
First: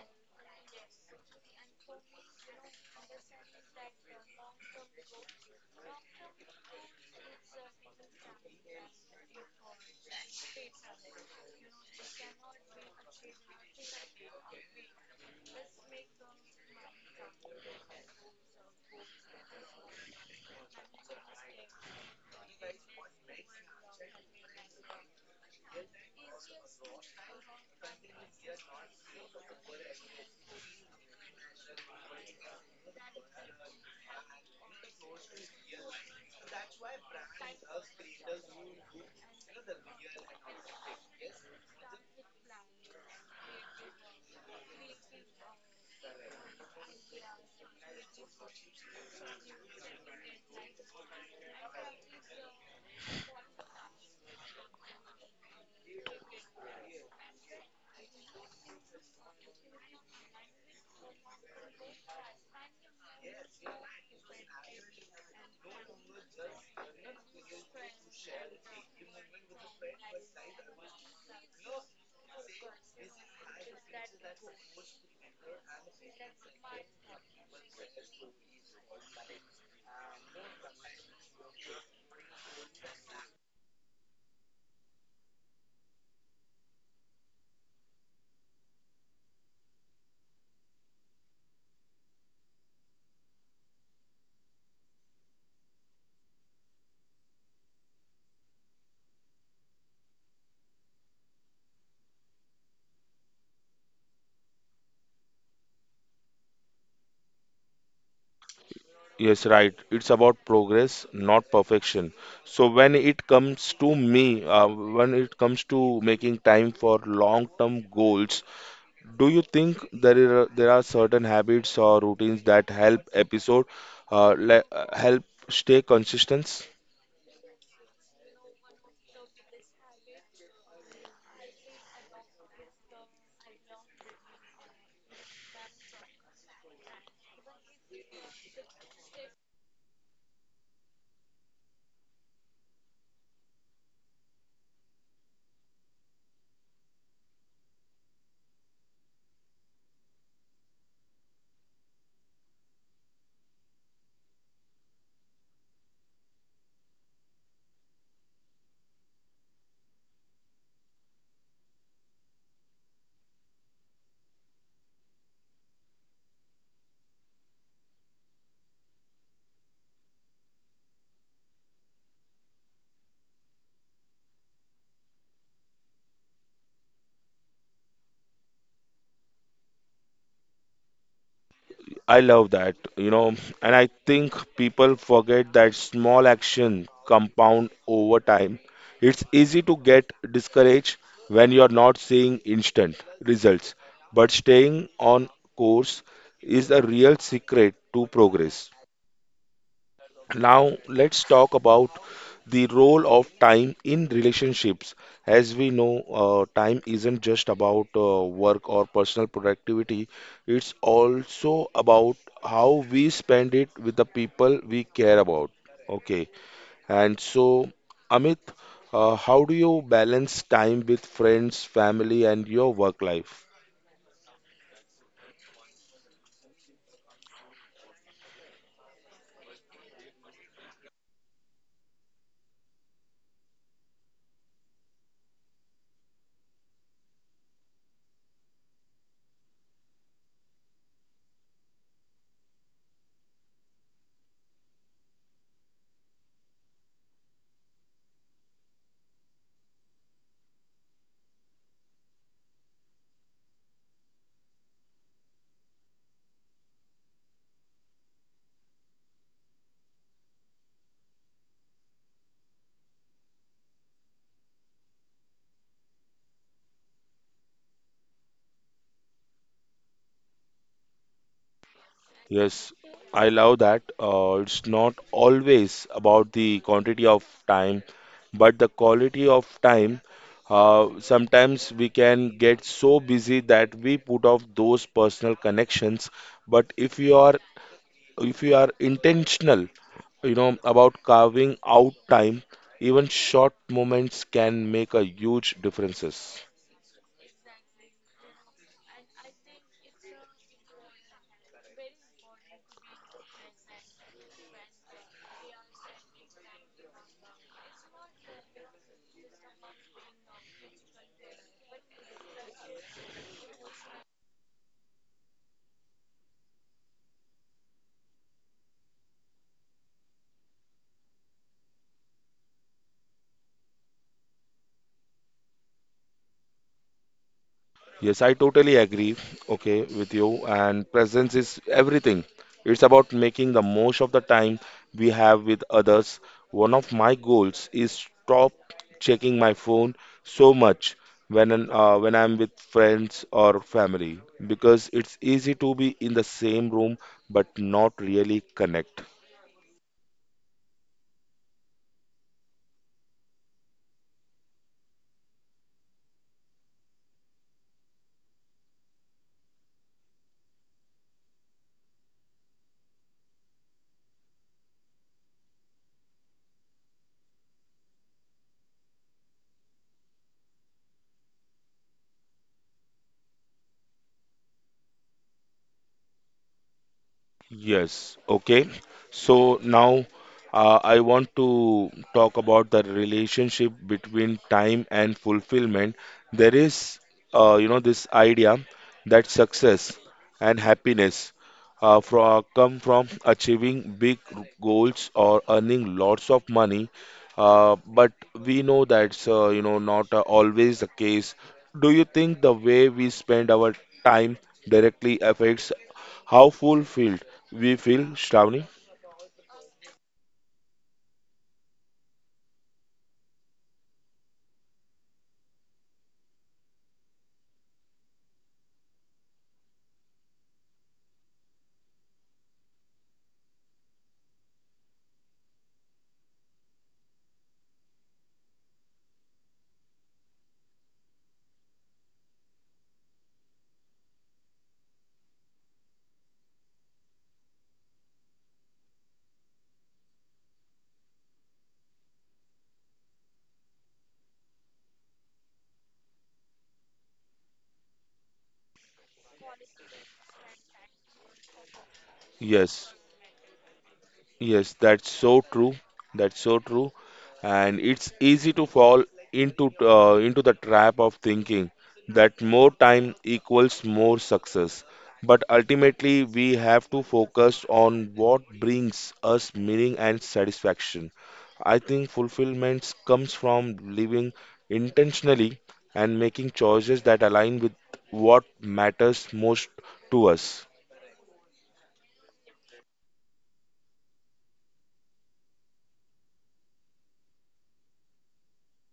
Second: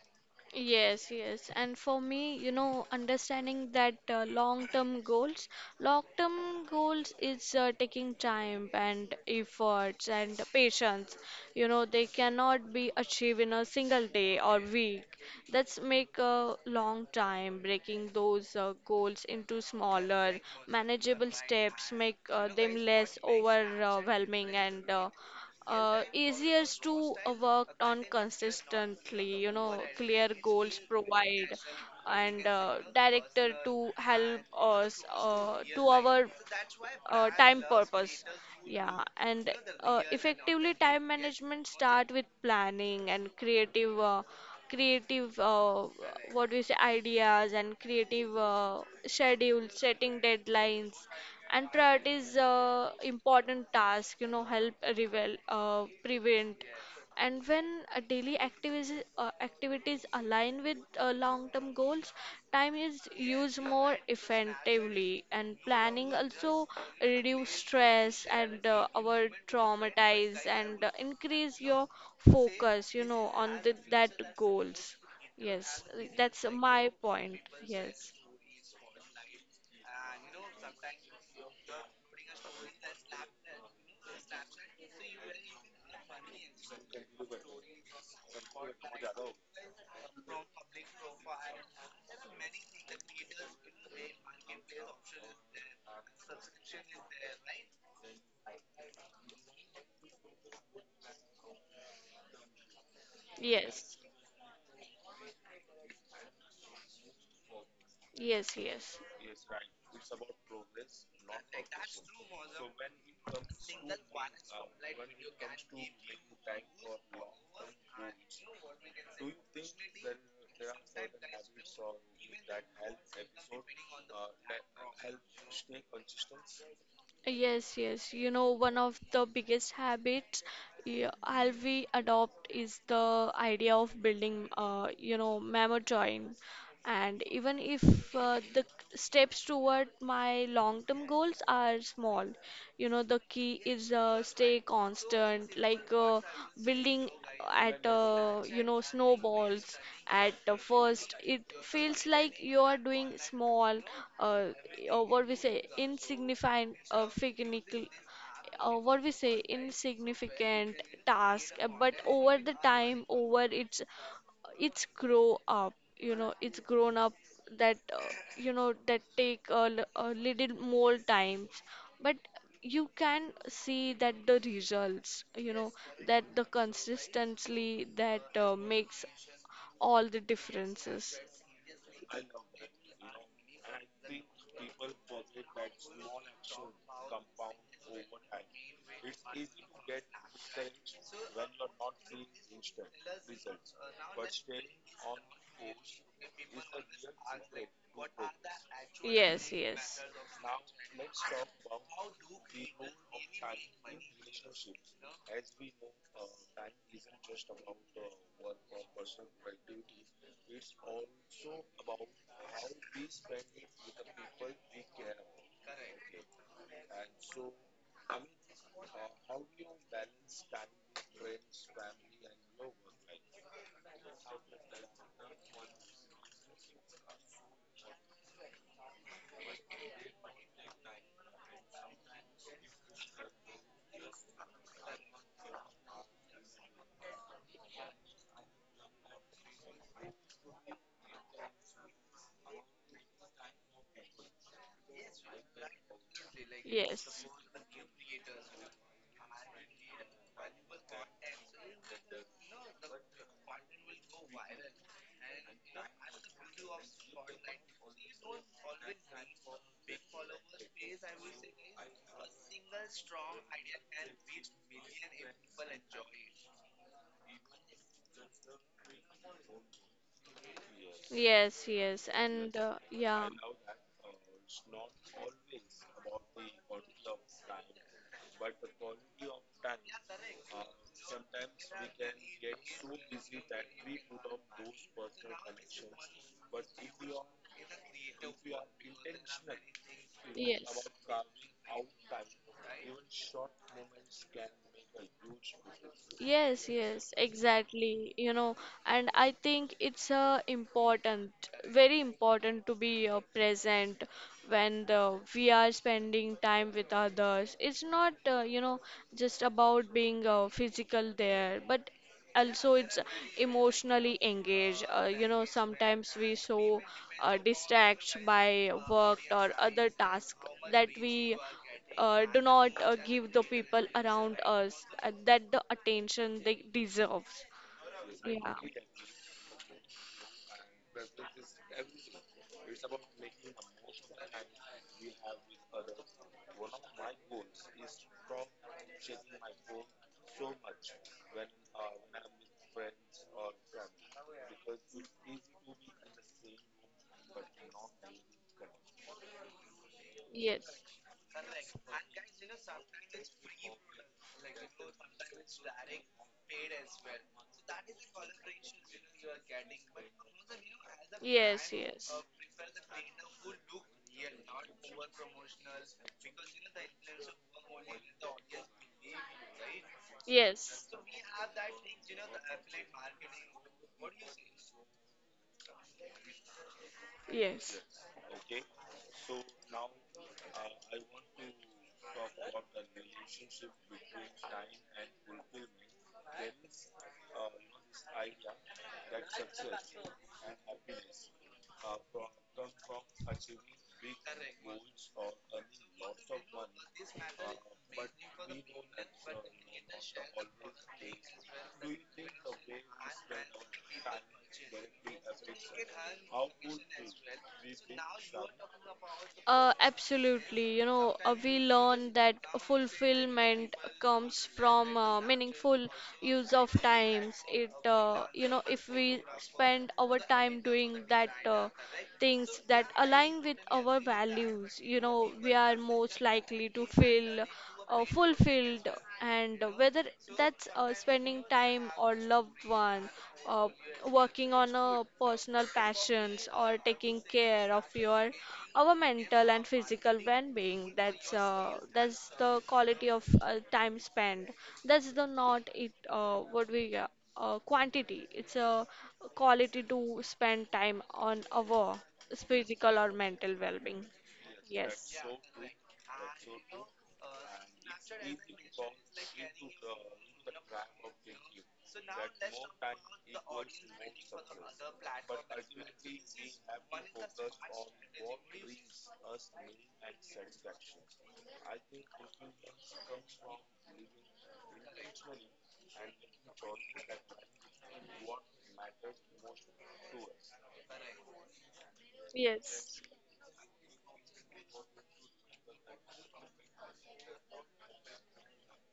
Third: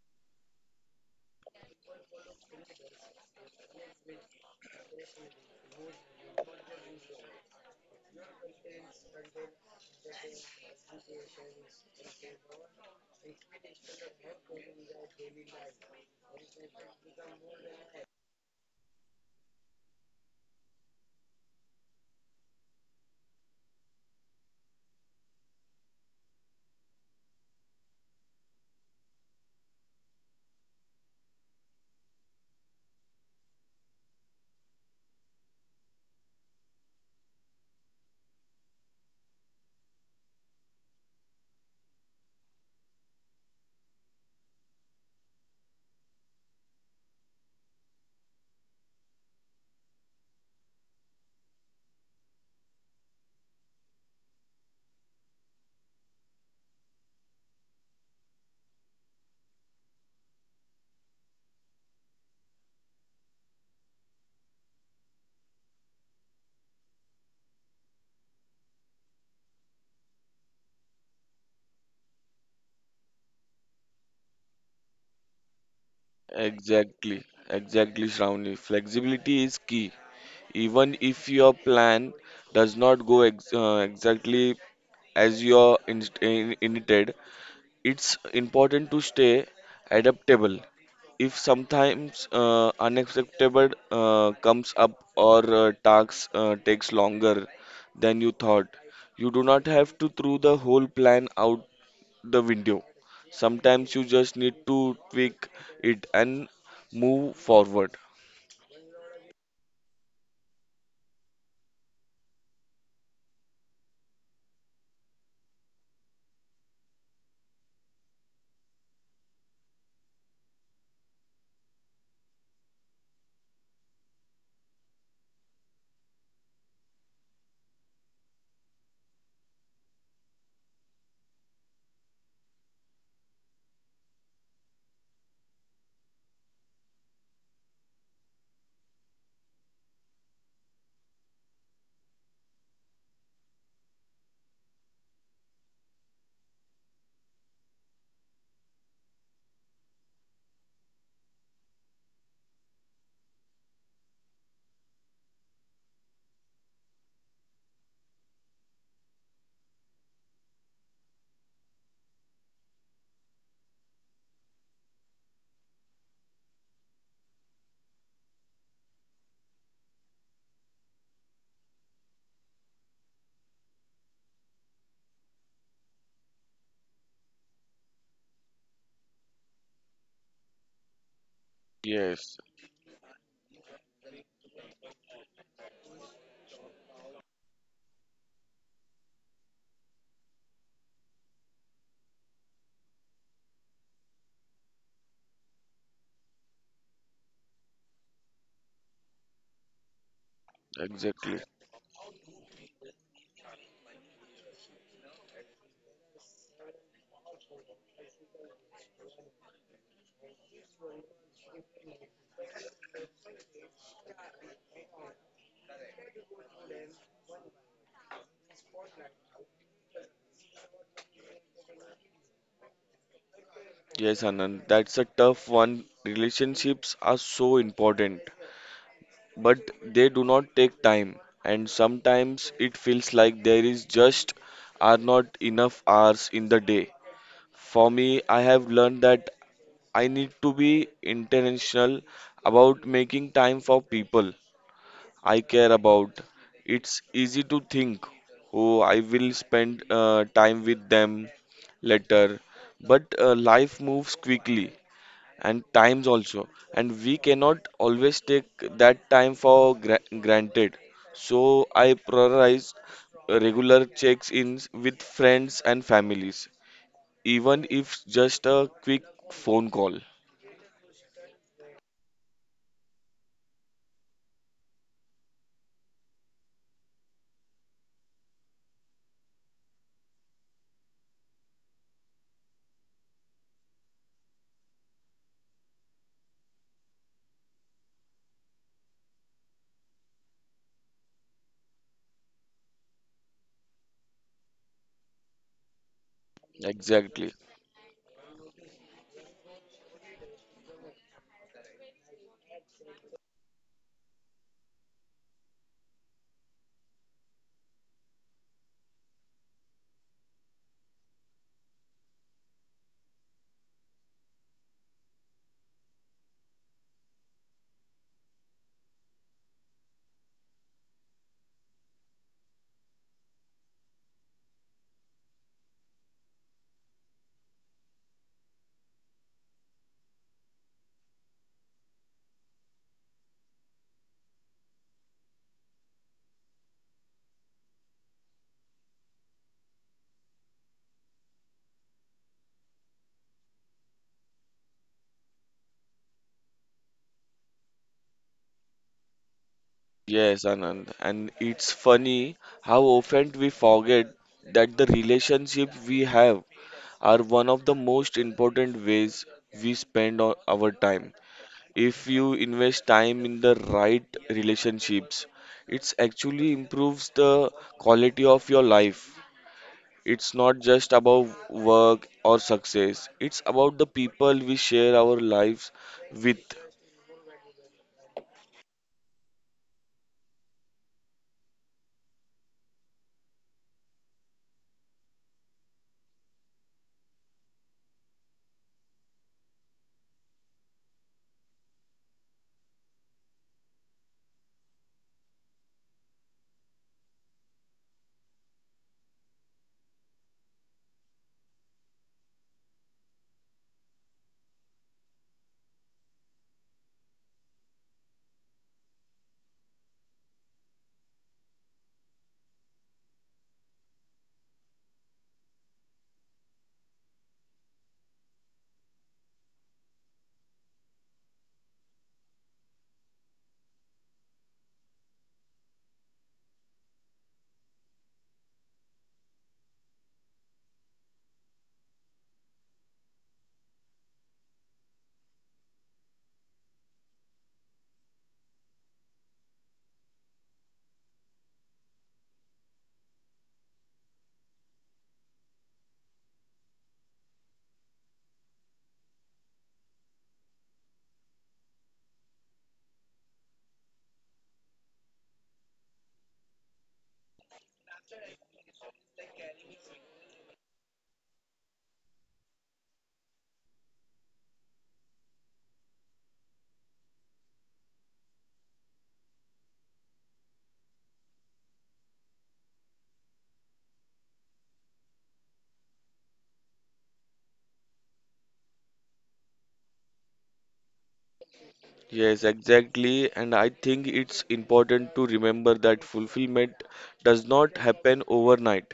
Speaker 3: Yes. And for me, you know, understanding that long-term goals is taking time and efforts and patience. You know, they cannot be achieved in a single day or week. That's make a long time. Breaking those goals into smaller, manageable steps make them less overwhelming and easier to work on consistently. You know, clear goals provide and director to help us to our time purpose. Yeah, and effectively time management start with planning and creative, what we say, ideas and creative, schedules, setting deadlines and priorities important task. You know, help prevent. And when daily activities activities align with long term goals, time is used more effectively, and planning also reduce stress and our traumatize and increase your focus, you know, on the, that goals. Yes, that's my
Speaker 2: Exactly,
Speaker 3: point.
Speaker 2: exactly,
Speaker 3: yes
Speaker 2: Shravani. Flexibility is key. Even if your plan does not go ex exactly as you intended, it's important to stay adaptable. If sometimes unexpected comes up or tasks takes longer than you thought, you do not have to throw the whole plan out the window. Sometimes
Speaker 3: yes
Speaker 2: you just need to tweak it and move forward.
Speaker 3: yes yes
Speaker 1: Yes, right. It's about progress, not perfection. So when it comes to making time for long-term goals, do you think there are certain habits or routines that help help stay consistent?
Speaker 3: Yes, yes. You know, one of the biggest habits, yeah, I'll we adopt is the idea of building, you know, memo join. And even if the steps toward my long-term goals are small, you know, the key is stay constant. Like, building at, you know, snowballs at, first it feels like you are doing small, uh, or what we say insignificant, what we say insignificant task, but over the time, over its, it's grow up, you know, it's grown up, that, you know, that take a, a little more time, but you can see that the results, you know, that the consistency that makes all the differences.
Speaker 1: I
Speaker 2: Yes,
Speaker 1: love that, you know, and I think people forget that small action compound over time. It's easy to get discouraged when you're not seeing instant results, but staying on course is a real secret to progress.
Speaker 3: Yes, yes,
Speaker 1: Now, let's
Speaker 2: exactly.
Speaker 1: talk about the role of time in relationships. As we know, time isn't just about work or personal productivity, it's also about how we spend it with the people we care about. Okay, and so, Amit, how do you balance time with friends, family, and your work life?
Speaker 2: Yes, Anand, that's a tough one. Relationships are so important, but they do not take time, and sometimes it feels like there is just are not enough hours in the day. For me, I have learned that I need to be intentional about making time for people I care about. It's
Speaker 3: yes,
Speaker 2: easy to think, oh, I will spend time with them later. But life moves quickly and times also, and we cannot always take that time for granted. So I prioritize regular checks-ins with friends and families, even if just a quick phone call.
Speaker 3: yes, yes, and
Speaker 1: Yes, I
Speaker 3: yeah.
Speaker 1: love that. It's not always about the quantity of time, but the quality of time. Sometimes we can get so busy that we put off those personal connections. But if you are intentional, you know,
Speaker 3: Yes.
Speaker 1: about carving out time, even short moments can make a huge differences.
Speaker 3: Yes, yes,
Speaker 2: Exactly.
Speaker 3: exactly. You know, and I think it's important, very important to be present when we are spending time with others. It's not, you know, just about being physical there, but also it's emotionally engaged. You know, sometimes we so distract by work or other tasks that we do not give the people around us that the attention they deserve.
Speaker 1: Yes, I
Speaker 3: Yeah.
Speaker 1: totally agree, okay, with you. And presence is everything. It's about making the most of the time we have with others. One of my goals is stop checking my phone so much when when I'm with friends or family, because it's easy to be in the same room but not really connect.
Speaker 2: Yes,
Speaker 3: Yes.
Speaker 2: Anand. And it's funny how often we forget that the relationship we have are one of the most important ways we spend on our time.
Speaker 3: Yes.
Speaker 2: If
Speaker 3: Yes.
Speaker 2: you invest time in the right relationships, it actually improves the quality of your life. It's not
Speaker 3: Yes.
Speaker 2: just about work or success, it's about the people we share our lives with.
Speaker 3: Yes.
Speaker 1: Yes, okay. So now I want to talk about the relationship between time and fulfillment. There is, this idea that success and happiness come from achieving big goals or earning lots of money. But we know that's, not always the case. Do you think the way we spend our time directly affects? How fulfilled we feel, Shravani?
Speaker 3: Absolutely. You know, we learn that fulfillment comes from meaningful use of times. It, you know, if we spend our time doing that, things that align with our values, you know, we are most likely to feel fulfilled. And whether that's spending time or loved one, uh, working on a personal passions or taking care of your our mental and physical well-being, that's that's the quality of time spent, that's the not it, what we quantity, it's a quality to spend time on our
Speaker 1: Yes.
Speaker 3: physical or mental well-being.
Speaker 1: Yes, that's
Speaker 3: Yes,
Speaker 1: so true. That's so true. And it's easy to fall into the trap of thinking that more time equals more success. But ultimately, we have to focus on what brings us meaning and satisfaction. I think fulfillment comes from living intentionally and making choices that align with what matters most to us.
Speaker 2: Yes,
Speaker 3: yes,
Speaker 2: exactly. And I think it's important to remember that fulfillment does not happen overnight.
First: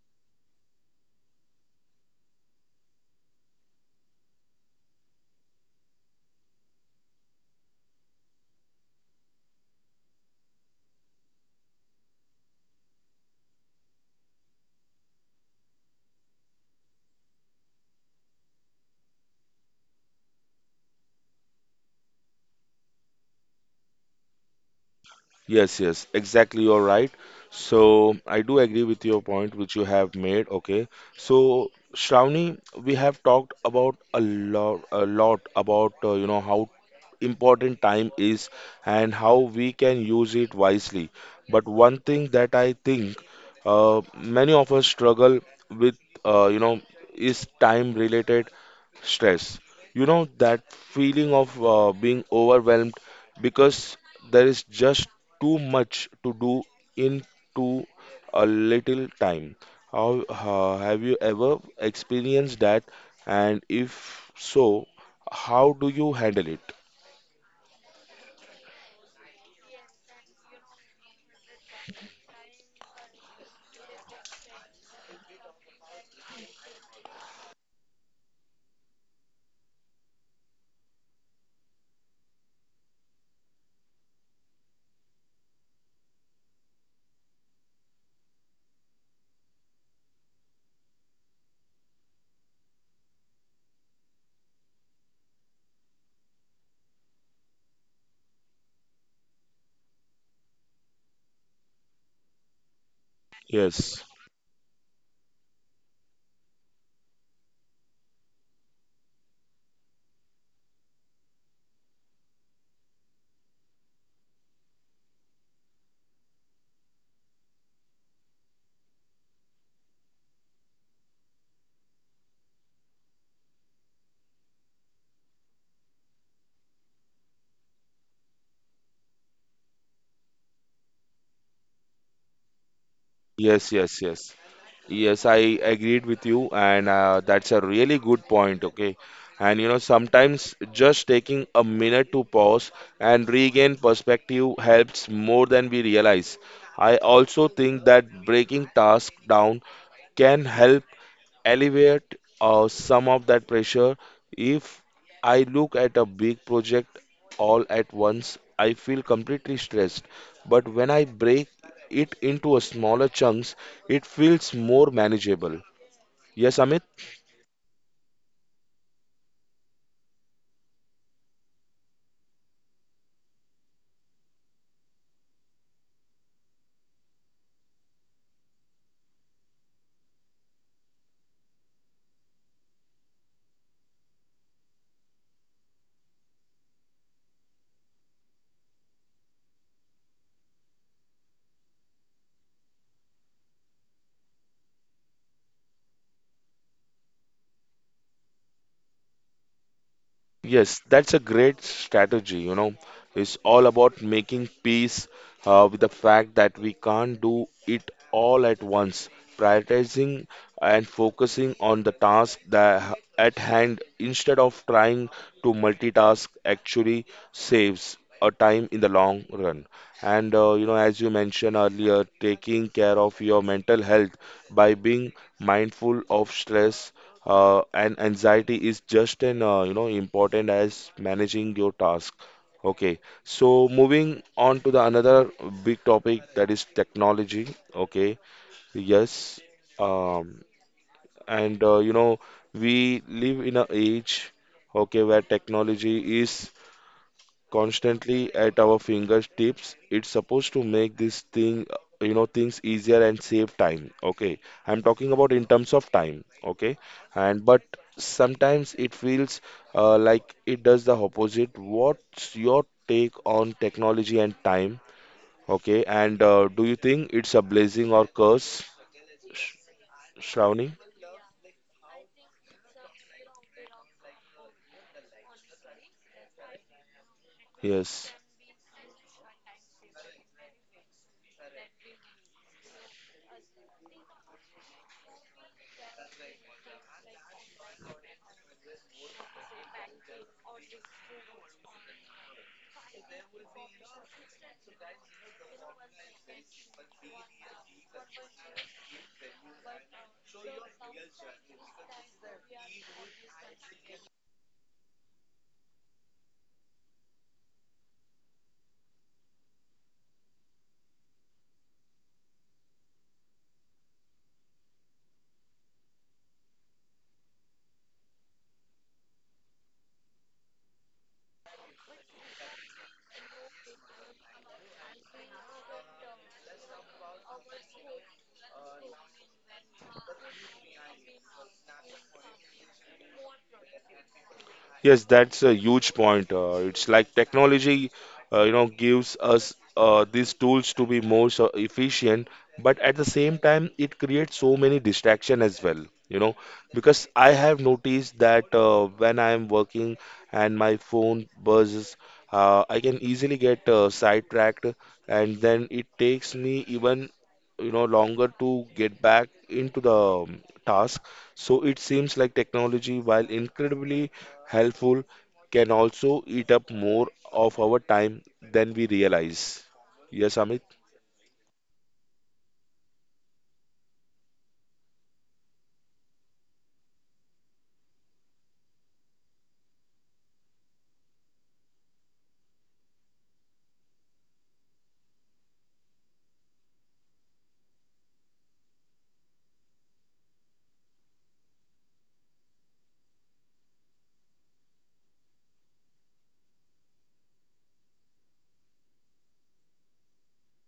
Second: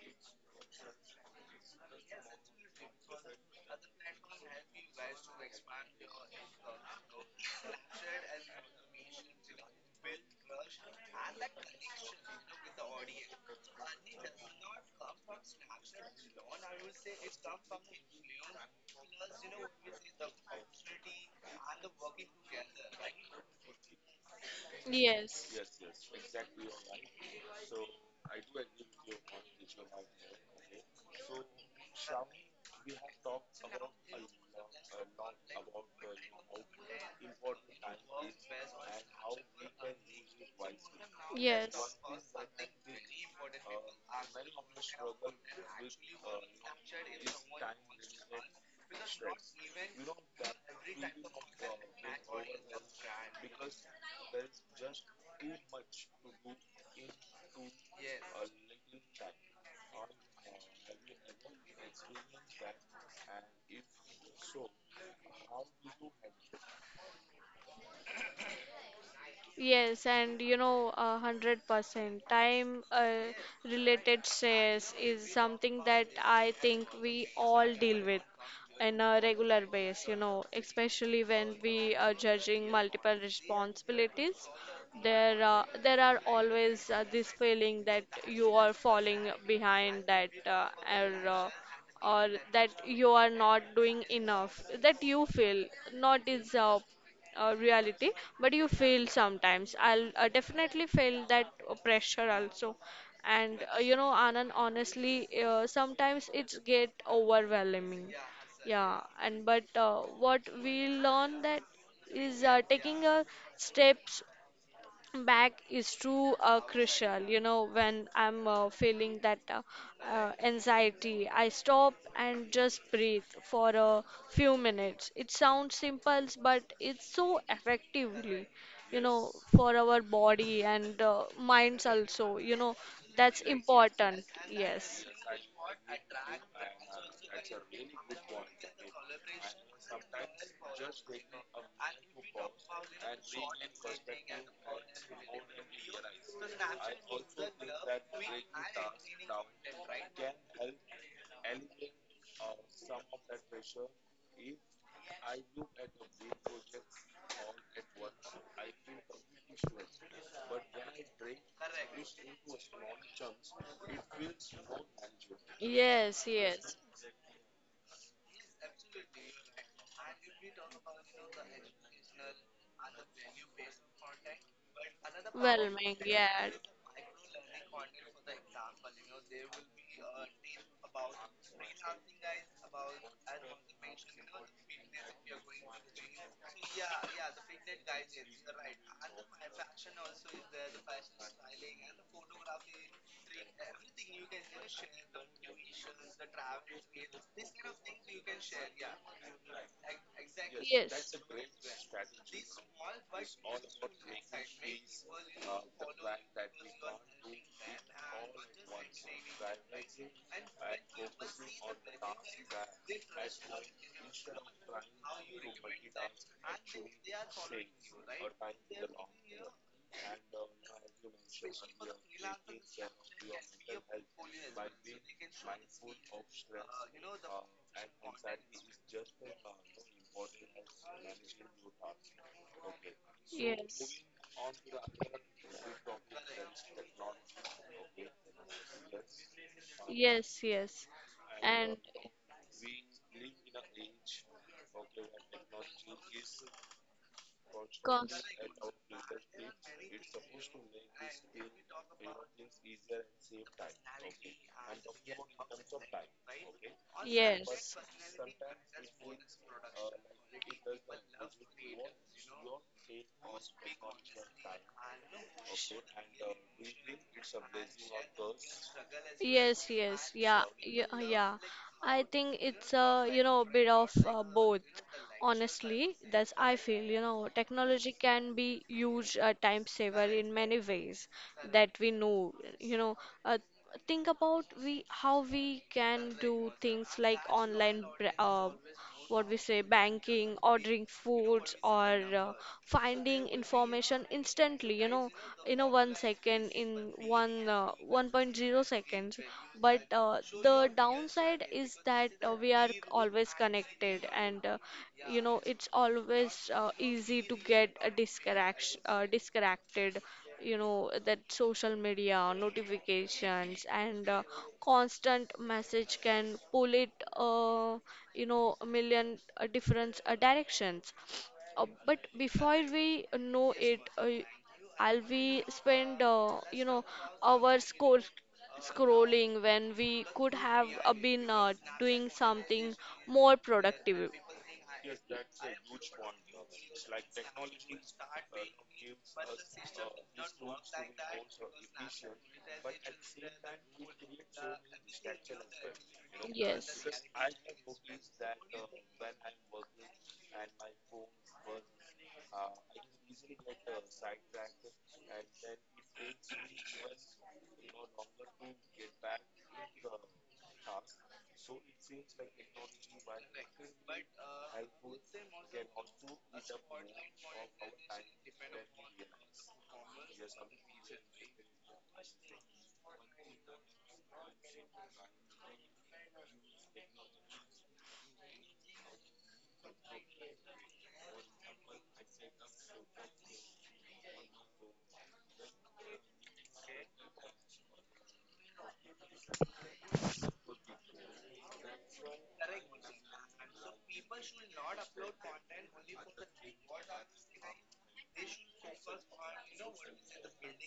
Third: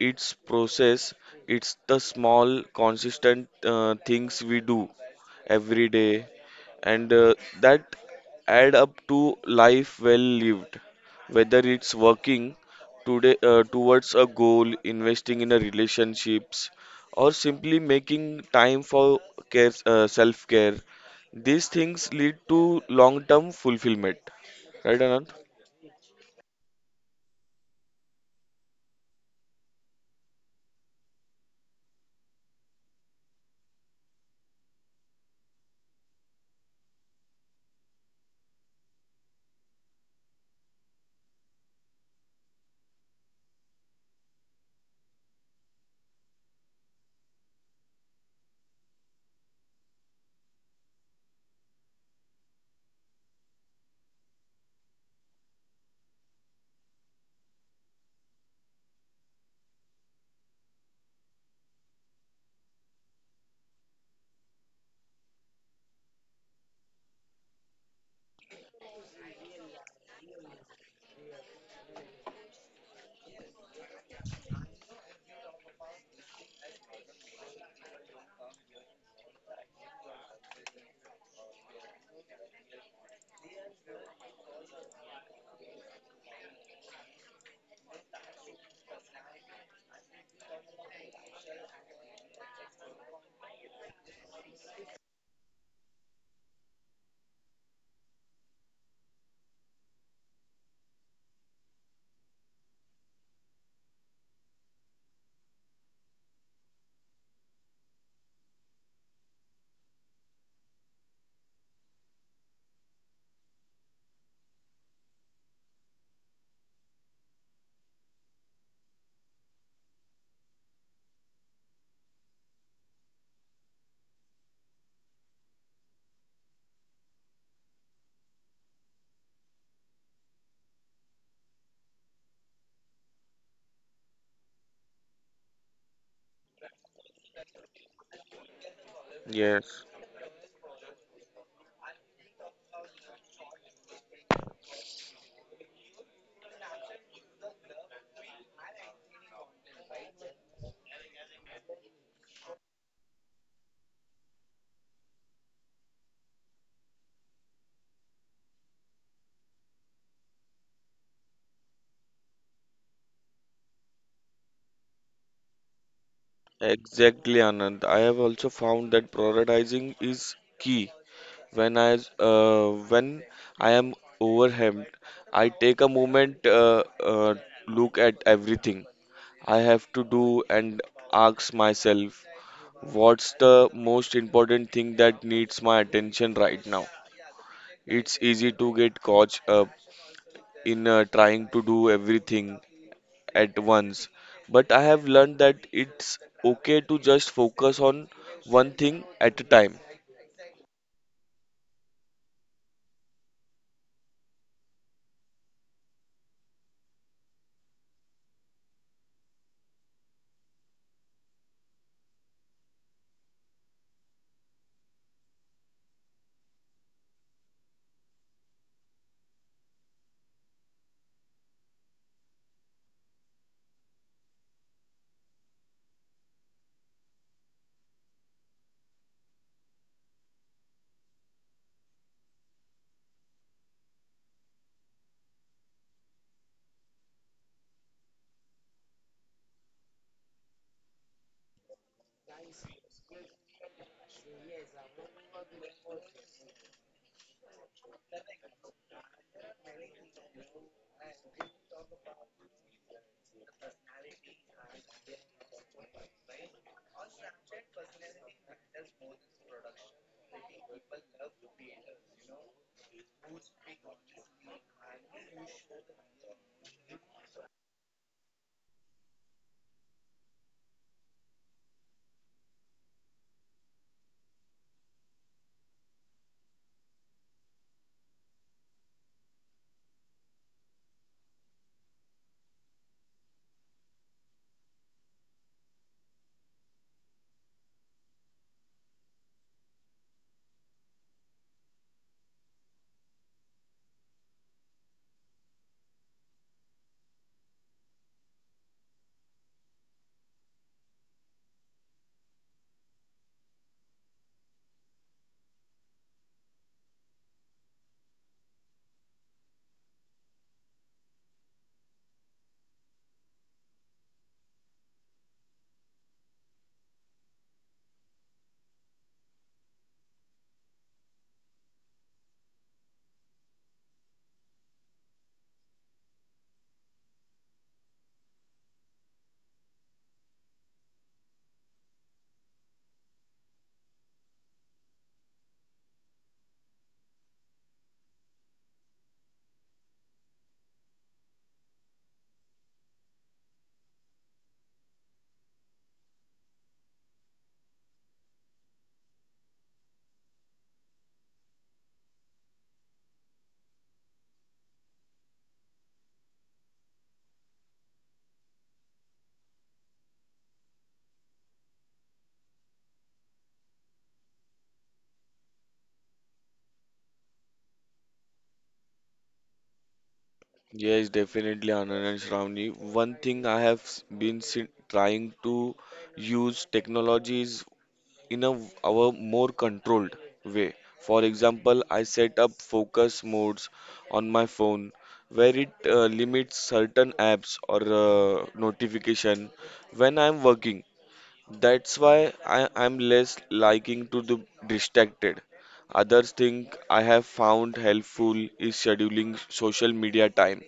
Speaker 2: Its process. It's the small consistent things we do every day and that add up to life well lived, whether it's working today towards a goal, investing in a relationships, or simply making time for care self care. These things lead to long term fulfillment, right, Anand?
Speaker 3: yes,
Speaker 1: Yes, yes, exactly. You're right. So I do agree with your point, which you have made. Okay. So Shravani, we have talked about a lot about how important time is and how we can use it wisely. But
Speaker 3: yes.
Speaker 1: one thing that I think many of us struggle with, uh, you know, is time-related stress. You know that feeling of being overwhelmed because there is just too much to do in too a little time. How have you ever experienced that? And if so, how do you handle it?
Speaker 3: Yes, and you know, 100%. Time related stress is something that I think we all deal with in a regular base, you know, especially when we are judging multiple responsibilities. There are always this feeling that you are falling behind, that, or, uh, or that you are not doing enough, that you feel not is, reality, but you feel sometimes I'll definitely feel that pressure also. And, you
Speaker 1: Yes,
Speaker 3: know, Anand, honestly, sometimes it's get overwhelming, yeah. And but what we learn that is taking a steps back is too crucial, you know. When I'm feeling that, anxiety, I stop and just breathe for a few minutes. It sounds simple, but it's so effectively, you know, for our body and minds also, you know, that's
Speaker 1: yes, yes,
Speaker 3: important.
Speaker 1: yes.
Speaker 3: Yes,
Speaker 1: Yes, I agreed with you, and that's a really good point. Okay, and you know,
Speaker 2: Yes.
Speaker 1: sometimes just taking a minute to pause and regain perspective helps more than we realize. I also think that breaking tasks down can help alleviate some of that pressure. If I look at a big project all at once, I feel completely stressed. But when I break it into a smaller chunks, it feels more manageable.
Speaker 3: yes,
Speaker 1: Yes,
Speaker 3: yes,
Speaker 1: Amit?
Speaker 2: Exactly, Anand. I have also found that prioritizing is key. When I am overwhelmed, I take a
Speaker 3: whelming,
Speaker 2: moment,
Speaker 3: yeah,
Speaker 2: uh, look at everything I have to do, and ask myself, what's the most important thing that needs my attention right now? It's easy to get caught up in trying to do everything at once. But I have learned that it's okay to just focus on one thing at a time.
Speaker 1: Yes,
Speaker 3: yes,
Speaker 1: that's a great strategy, you know. It's all about making peace with the fact that we can't do it all at once. Prioritizing and focusing on the task that at hand instead of trying to multitask actually saves a time in the long run. And you know, as you mentioned earlier, taking care of your mental health by being mindful of stress and anxiety is just an you know important as managing your task. Okay, so
Speaker 3: yes,
Speaker 1: moving on to the another big topic that is technology. Okay, yes,
Speaker 3: yes,
Speaker 1: um,
Speaker 3: yes,
Speaker 1: and
Speaker 3: and
Speaker 1: you know we live in an age, okay, where technology is
Speaker 3: cons-
Speaker 1: constantly at our fingertips. It's supposed to make this thing, you know, things easier and save time. Okay, I'm talking about in terms of time. Okay, and but
Speaker 3: Yes.
Speaker 1: sometimes it feels like it does the opposite. What's your take on technology and time? Okay, and do you think it's a blessing or curse, Sh
Speaker 3: Yes, yes, yeah,
Speaker 1: Shravani?
Speaker 3: yeah, yeah. I think it's a, you know, bit of both. Honestly, that's I feel, you know, technology
Speaker 1: Yes.
Speaker 3: can be huge time saver in many ways that we know, you know, uh, think about we how we can do things like online, what we say banking, ordering foods or finding information instantly, you know, in a 1 second, in one 1.0 seconds. But the downside is that we are always connected, and you know, it's always easy to get a disconnected. You know, that social media notifications and constant message can pull it, uh, you know, a million different directions. But before we know it, I'll be spend, you know, hours, scrolling, when we could have been doing something more productive.
Speaker 1: Yes, that's a huge point. It's like technology, you know, gives us these tools to be more so efficient, but at the same time, it creates so many distraction as well. You know,
Speaker 3: Yes.
Speaker 1: because I have noticed that when I am working and my phone buzzes, I can easily get sidetracked, and then it takes me even you know longer to get back into the task. So it seems like technology, while incredibly helpful, can also eat up more of our time than we realize. Yes, Amit?
Speaker 2: Yes, definitely, Anand and Shravani. One thing I have trying to use technologies in a our more controlled way. For example, I set up focus modes on my phone where it limits certain apps or notification when I'm working. That's why I, I'm less liking to the distracted. Others think I have found helpful is scheduling social media time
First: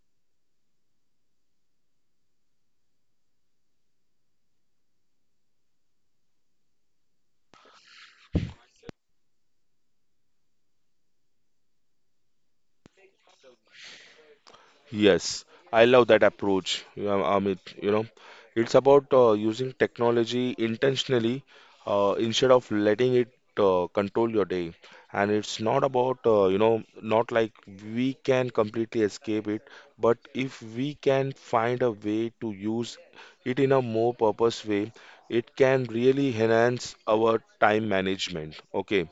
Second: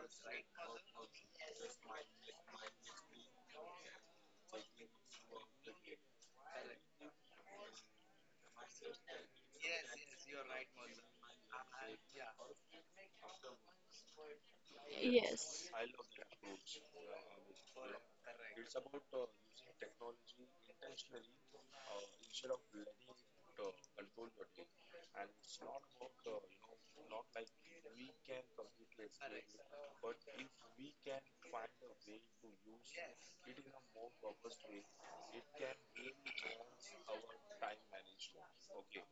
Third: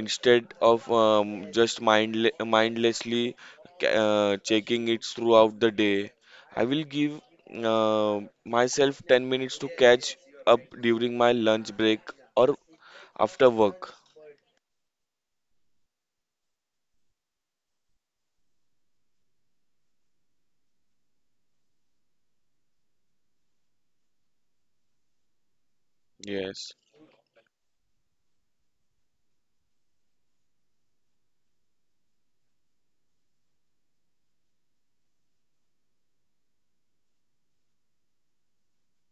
Speaker 2: instead of just mindlessly checking it throughout the day. I will give myself 10 minutes to catch up during my lunch break or after work.
Speaker 1: Yes,
Speaker 3: Yes.
Speaker 1: I love that approach, you know, Amit. You know, it's about using technology intentionally instead of letting it control your day. And it's not about, you
Speaker 2: Yes,
Speaker 1: know, not like we can completely escape it, but if we can find a way to use it in a more purpose way, it can really enhance our time management. Okay.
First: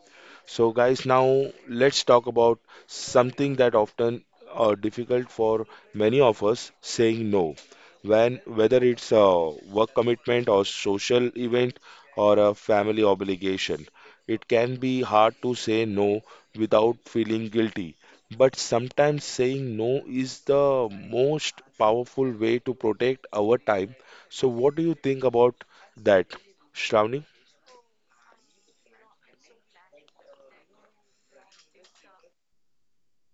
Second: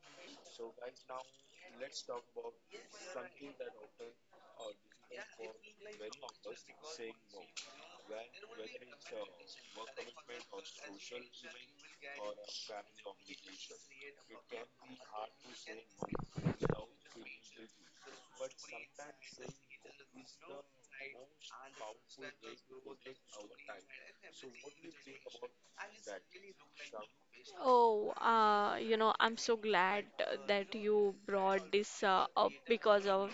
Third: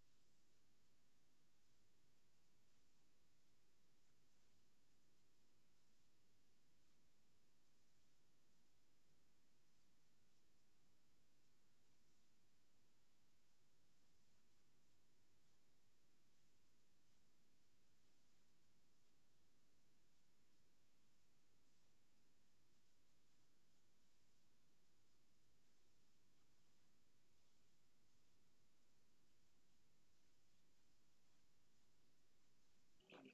Speaker 1: So, guys, now let's talk about something that often difficult for many of us saying no, when whether it's a work commitment or social event or a family obligation, it can be hard to say no without feeling guilty, but sometimes saying no is the most powerful way to protect our time. So what do you think about that, Shravani?
Speaker 3: Oh, you know, I'm so glad that you brought this up, because of,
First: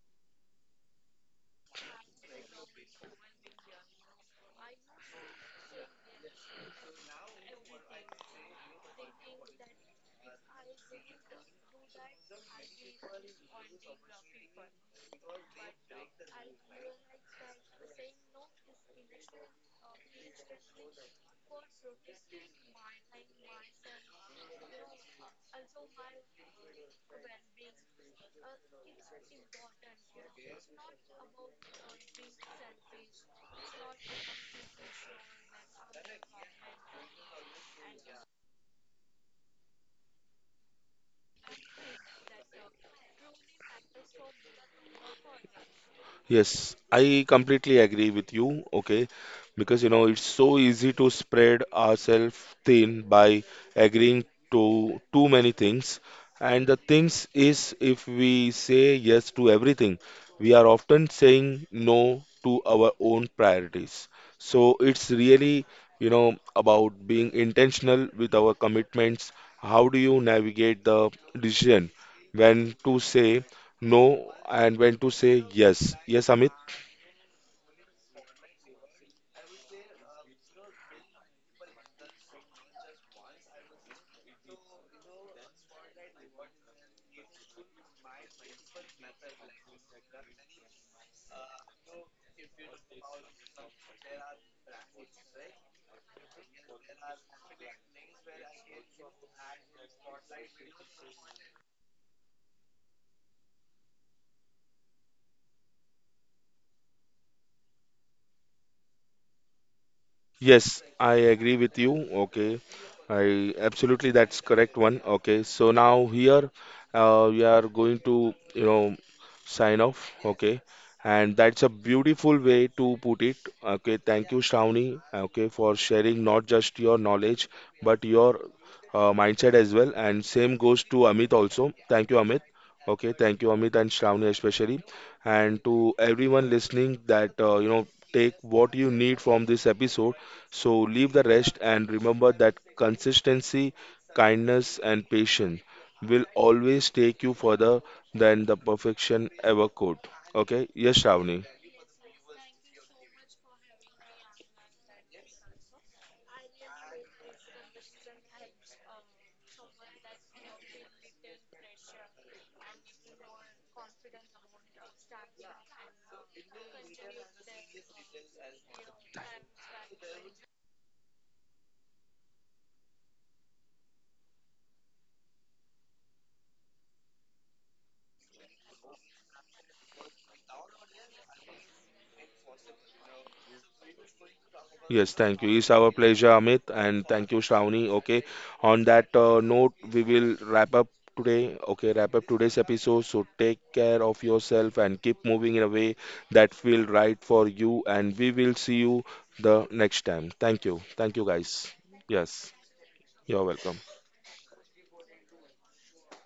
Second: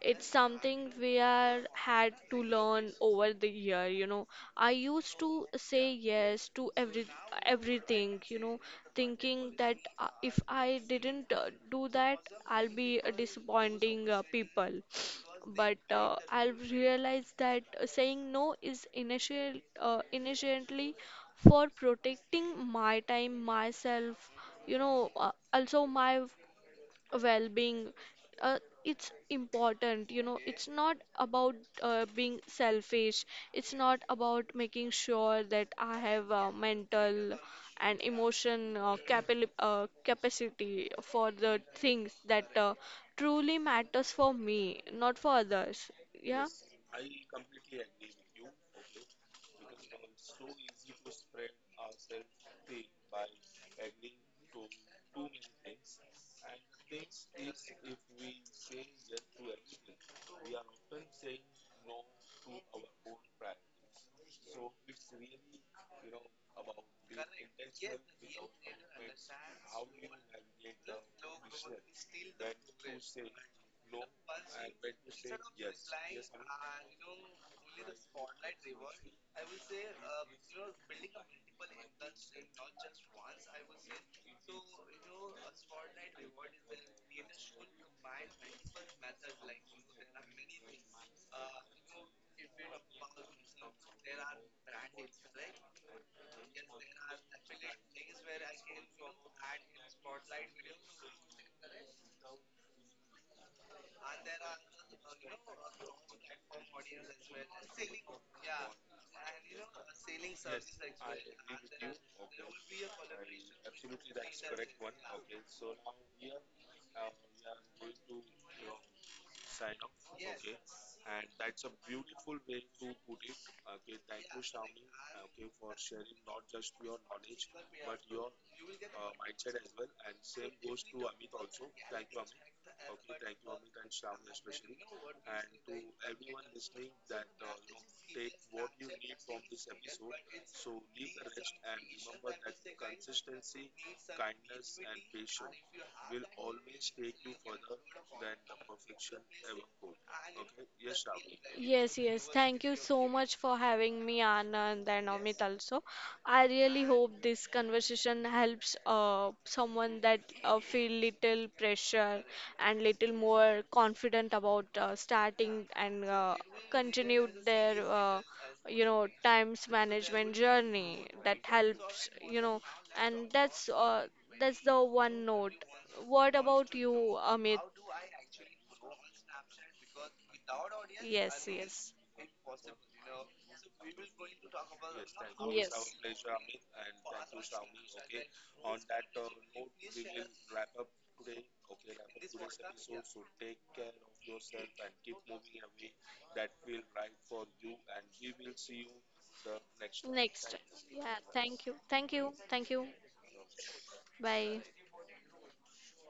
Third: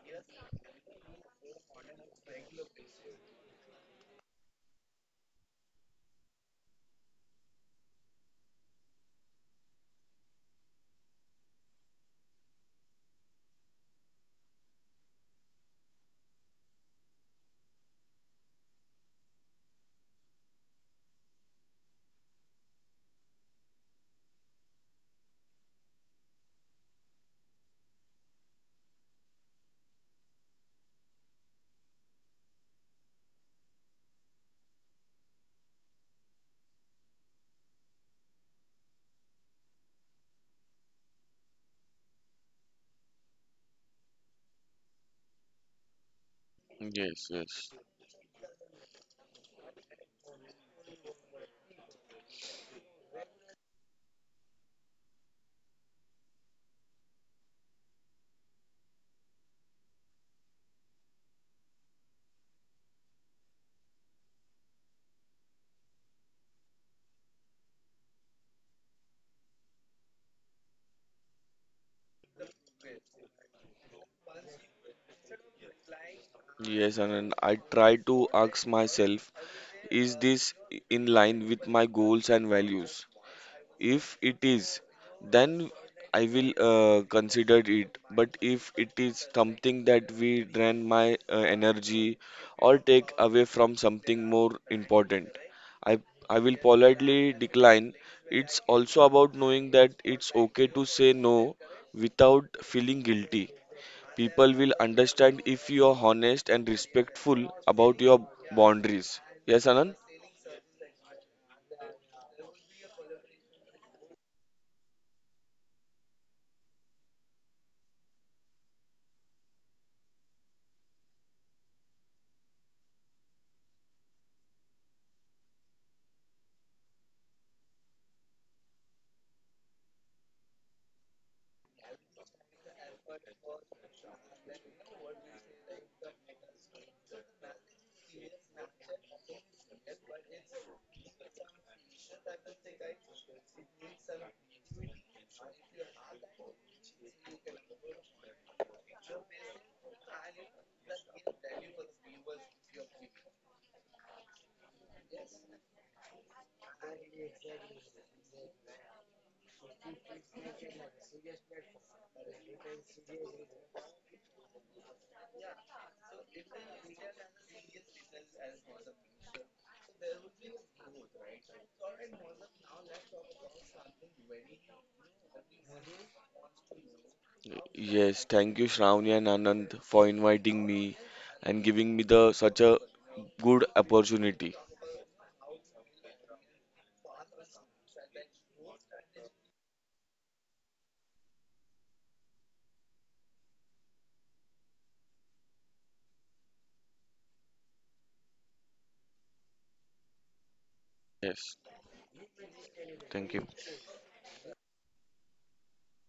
Speaker 3: it's something we are had to learn over the year, you know. I used to say yes to everything, you know, thinking that if I didn't do that, I'll be disappointing people. But I'll realize that saying no is initially for protecting my time, myself, you know, also my well-being, uh, it's important, you know. It's not about being selfish, it's not about making sure that I have mental and emotion, capacity for the things that truly matters for me, not for others, yeah.
Speaker 1: Yes, I
Speaker 2: yes, yes.
Speaker 1: completely agree with you. Okay, because you know it's so easy to spread ourselves thin by agreeing to too many things. And the things is, if we say yes to everything, we are often saying no to our own priorities. So it's really, you know, about being intentional with our commitments. How do you navigate the decision when to say no and when to say yes? Yes, Amit?
Speaker 2: Yes, and I try to ask myself, is this in line with my goals and values? If it is, then I will consider it. But if it is something that we drain my energy or take away from something more important, I I will politely decline. It's also about knowing that it's okay to say no without feeling guilty. People will understand if you are honest and respectful about your boundaries. Yes, Anand?
Speaker 1: Yes, I agree with you. Okay, I absolutely that's correct one. Okay, so now here we are going to you know sign off. Okay, and that's a beautiful way to put it. Okay, thank you, Shravani. Okay, for sharing not just your knowledge but your mindset as well. And same goes to Amit also. Thank you, Amit. Okay, thank you, Amit and Shravani especially, and to everyone listening that you know take what you need from this episode, so leave the rest and remember that consistency, kindness, and patience will always take you further than the perfection ever could. Okay? Yes, Shravani.
Speaker 3: Yes, yes. Thank you so much for having me, Anand and Amit also. I really hope this conversation helps someone that feel little pressure and little more confident about starting and continue their, you know, times management journey, that helps, you know. And that's, that's the one note. What about you, Amit?
Speaker 2: Yes, thank you, Shravani and Anand, for inviting me
Speaker 3: Yes,
Speaker 2: and
Speaker 3: yes,
Speaker 2: giving me the such a good opportunity.
Speaker 1: Yes, thank you. It's our
Speaker 3: yes.
Speaker 1: pleasure, Amit, and thank you, Shravani. Okay. On that note, we will wrap up today. Okay, wrap up today's episode. So take care of yourself and keep moving in a way that feel right for you. And we will see you the next time.
Speaker 3: Next time.
Speaker 1: Thank you.
Speaker 3: Yeah.
Speaker 1: Thank you,
Speaker 2: Yes,
Speaker 3: Thank
Speaker 1: guys.
Speaker 3: you, thank you,
Speaker 1: Yes,
Speaker 3: thank you.
Speaker 2: thank
Speaker 1: you're
Speaker 2: you.
Speaker 1: welcome.
Speaker 3: Bye.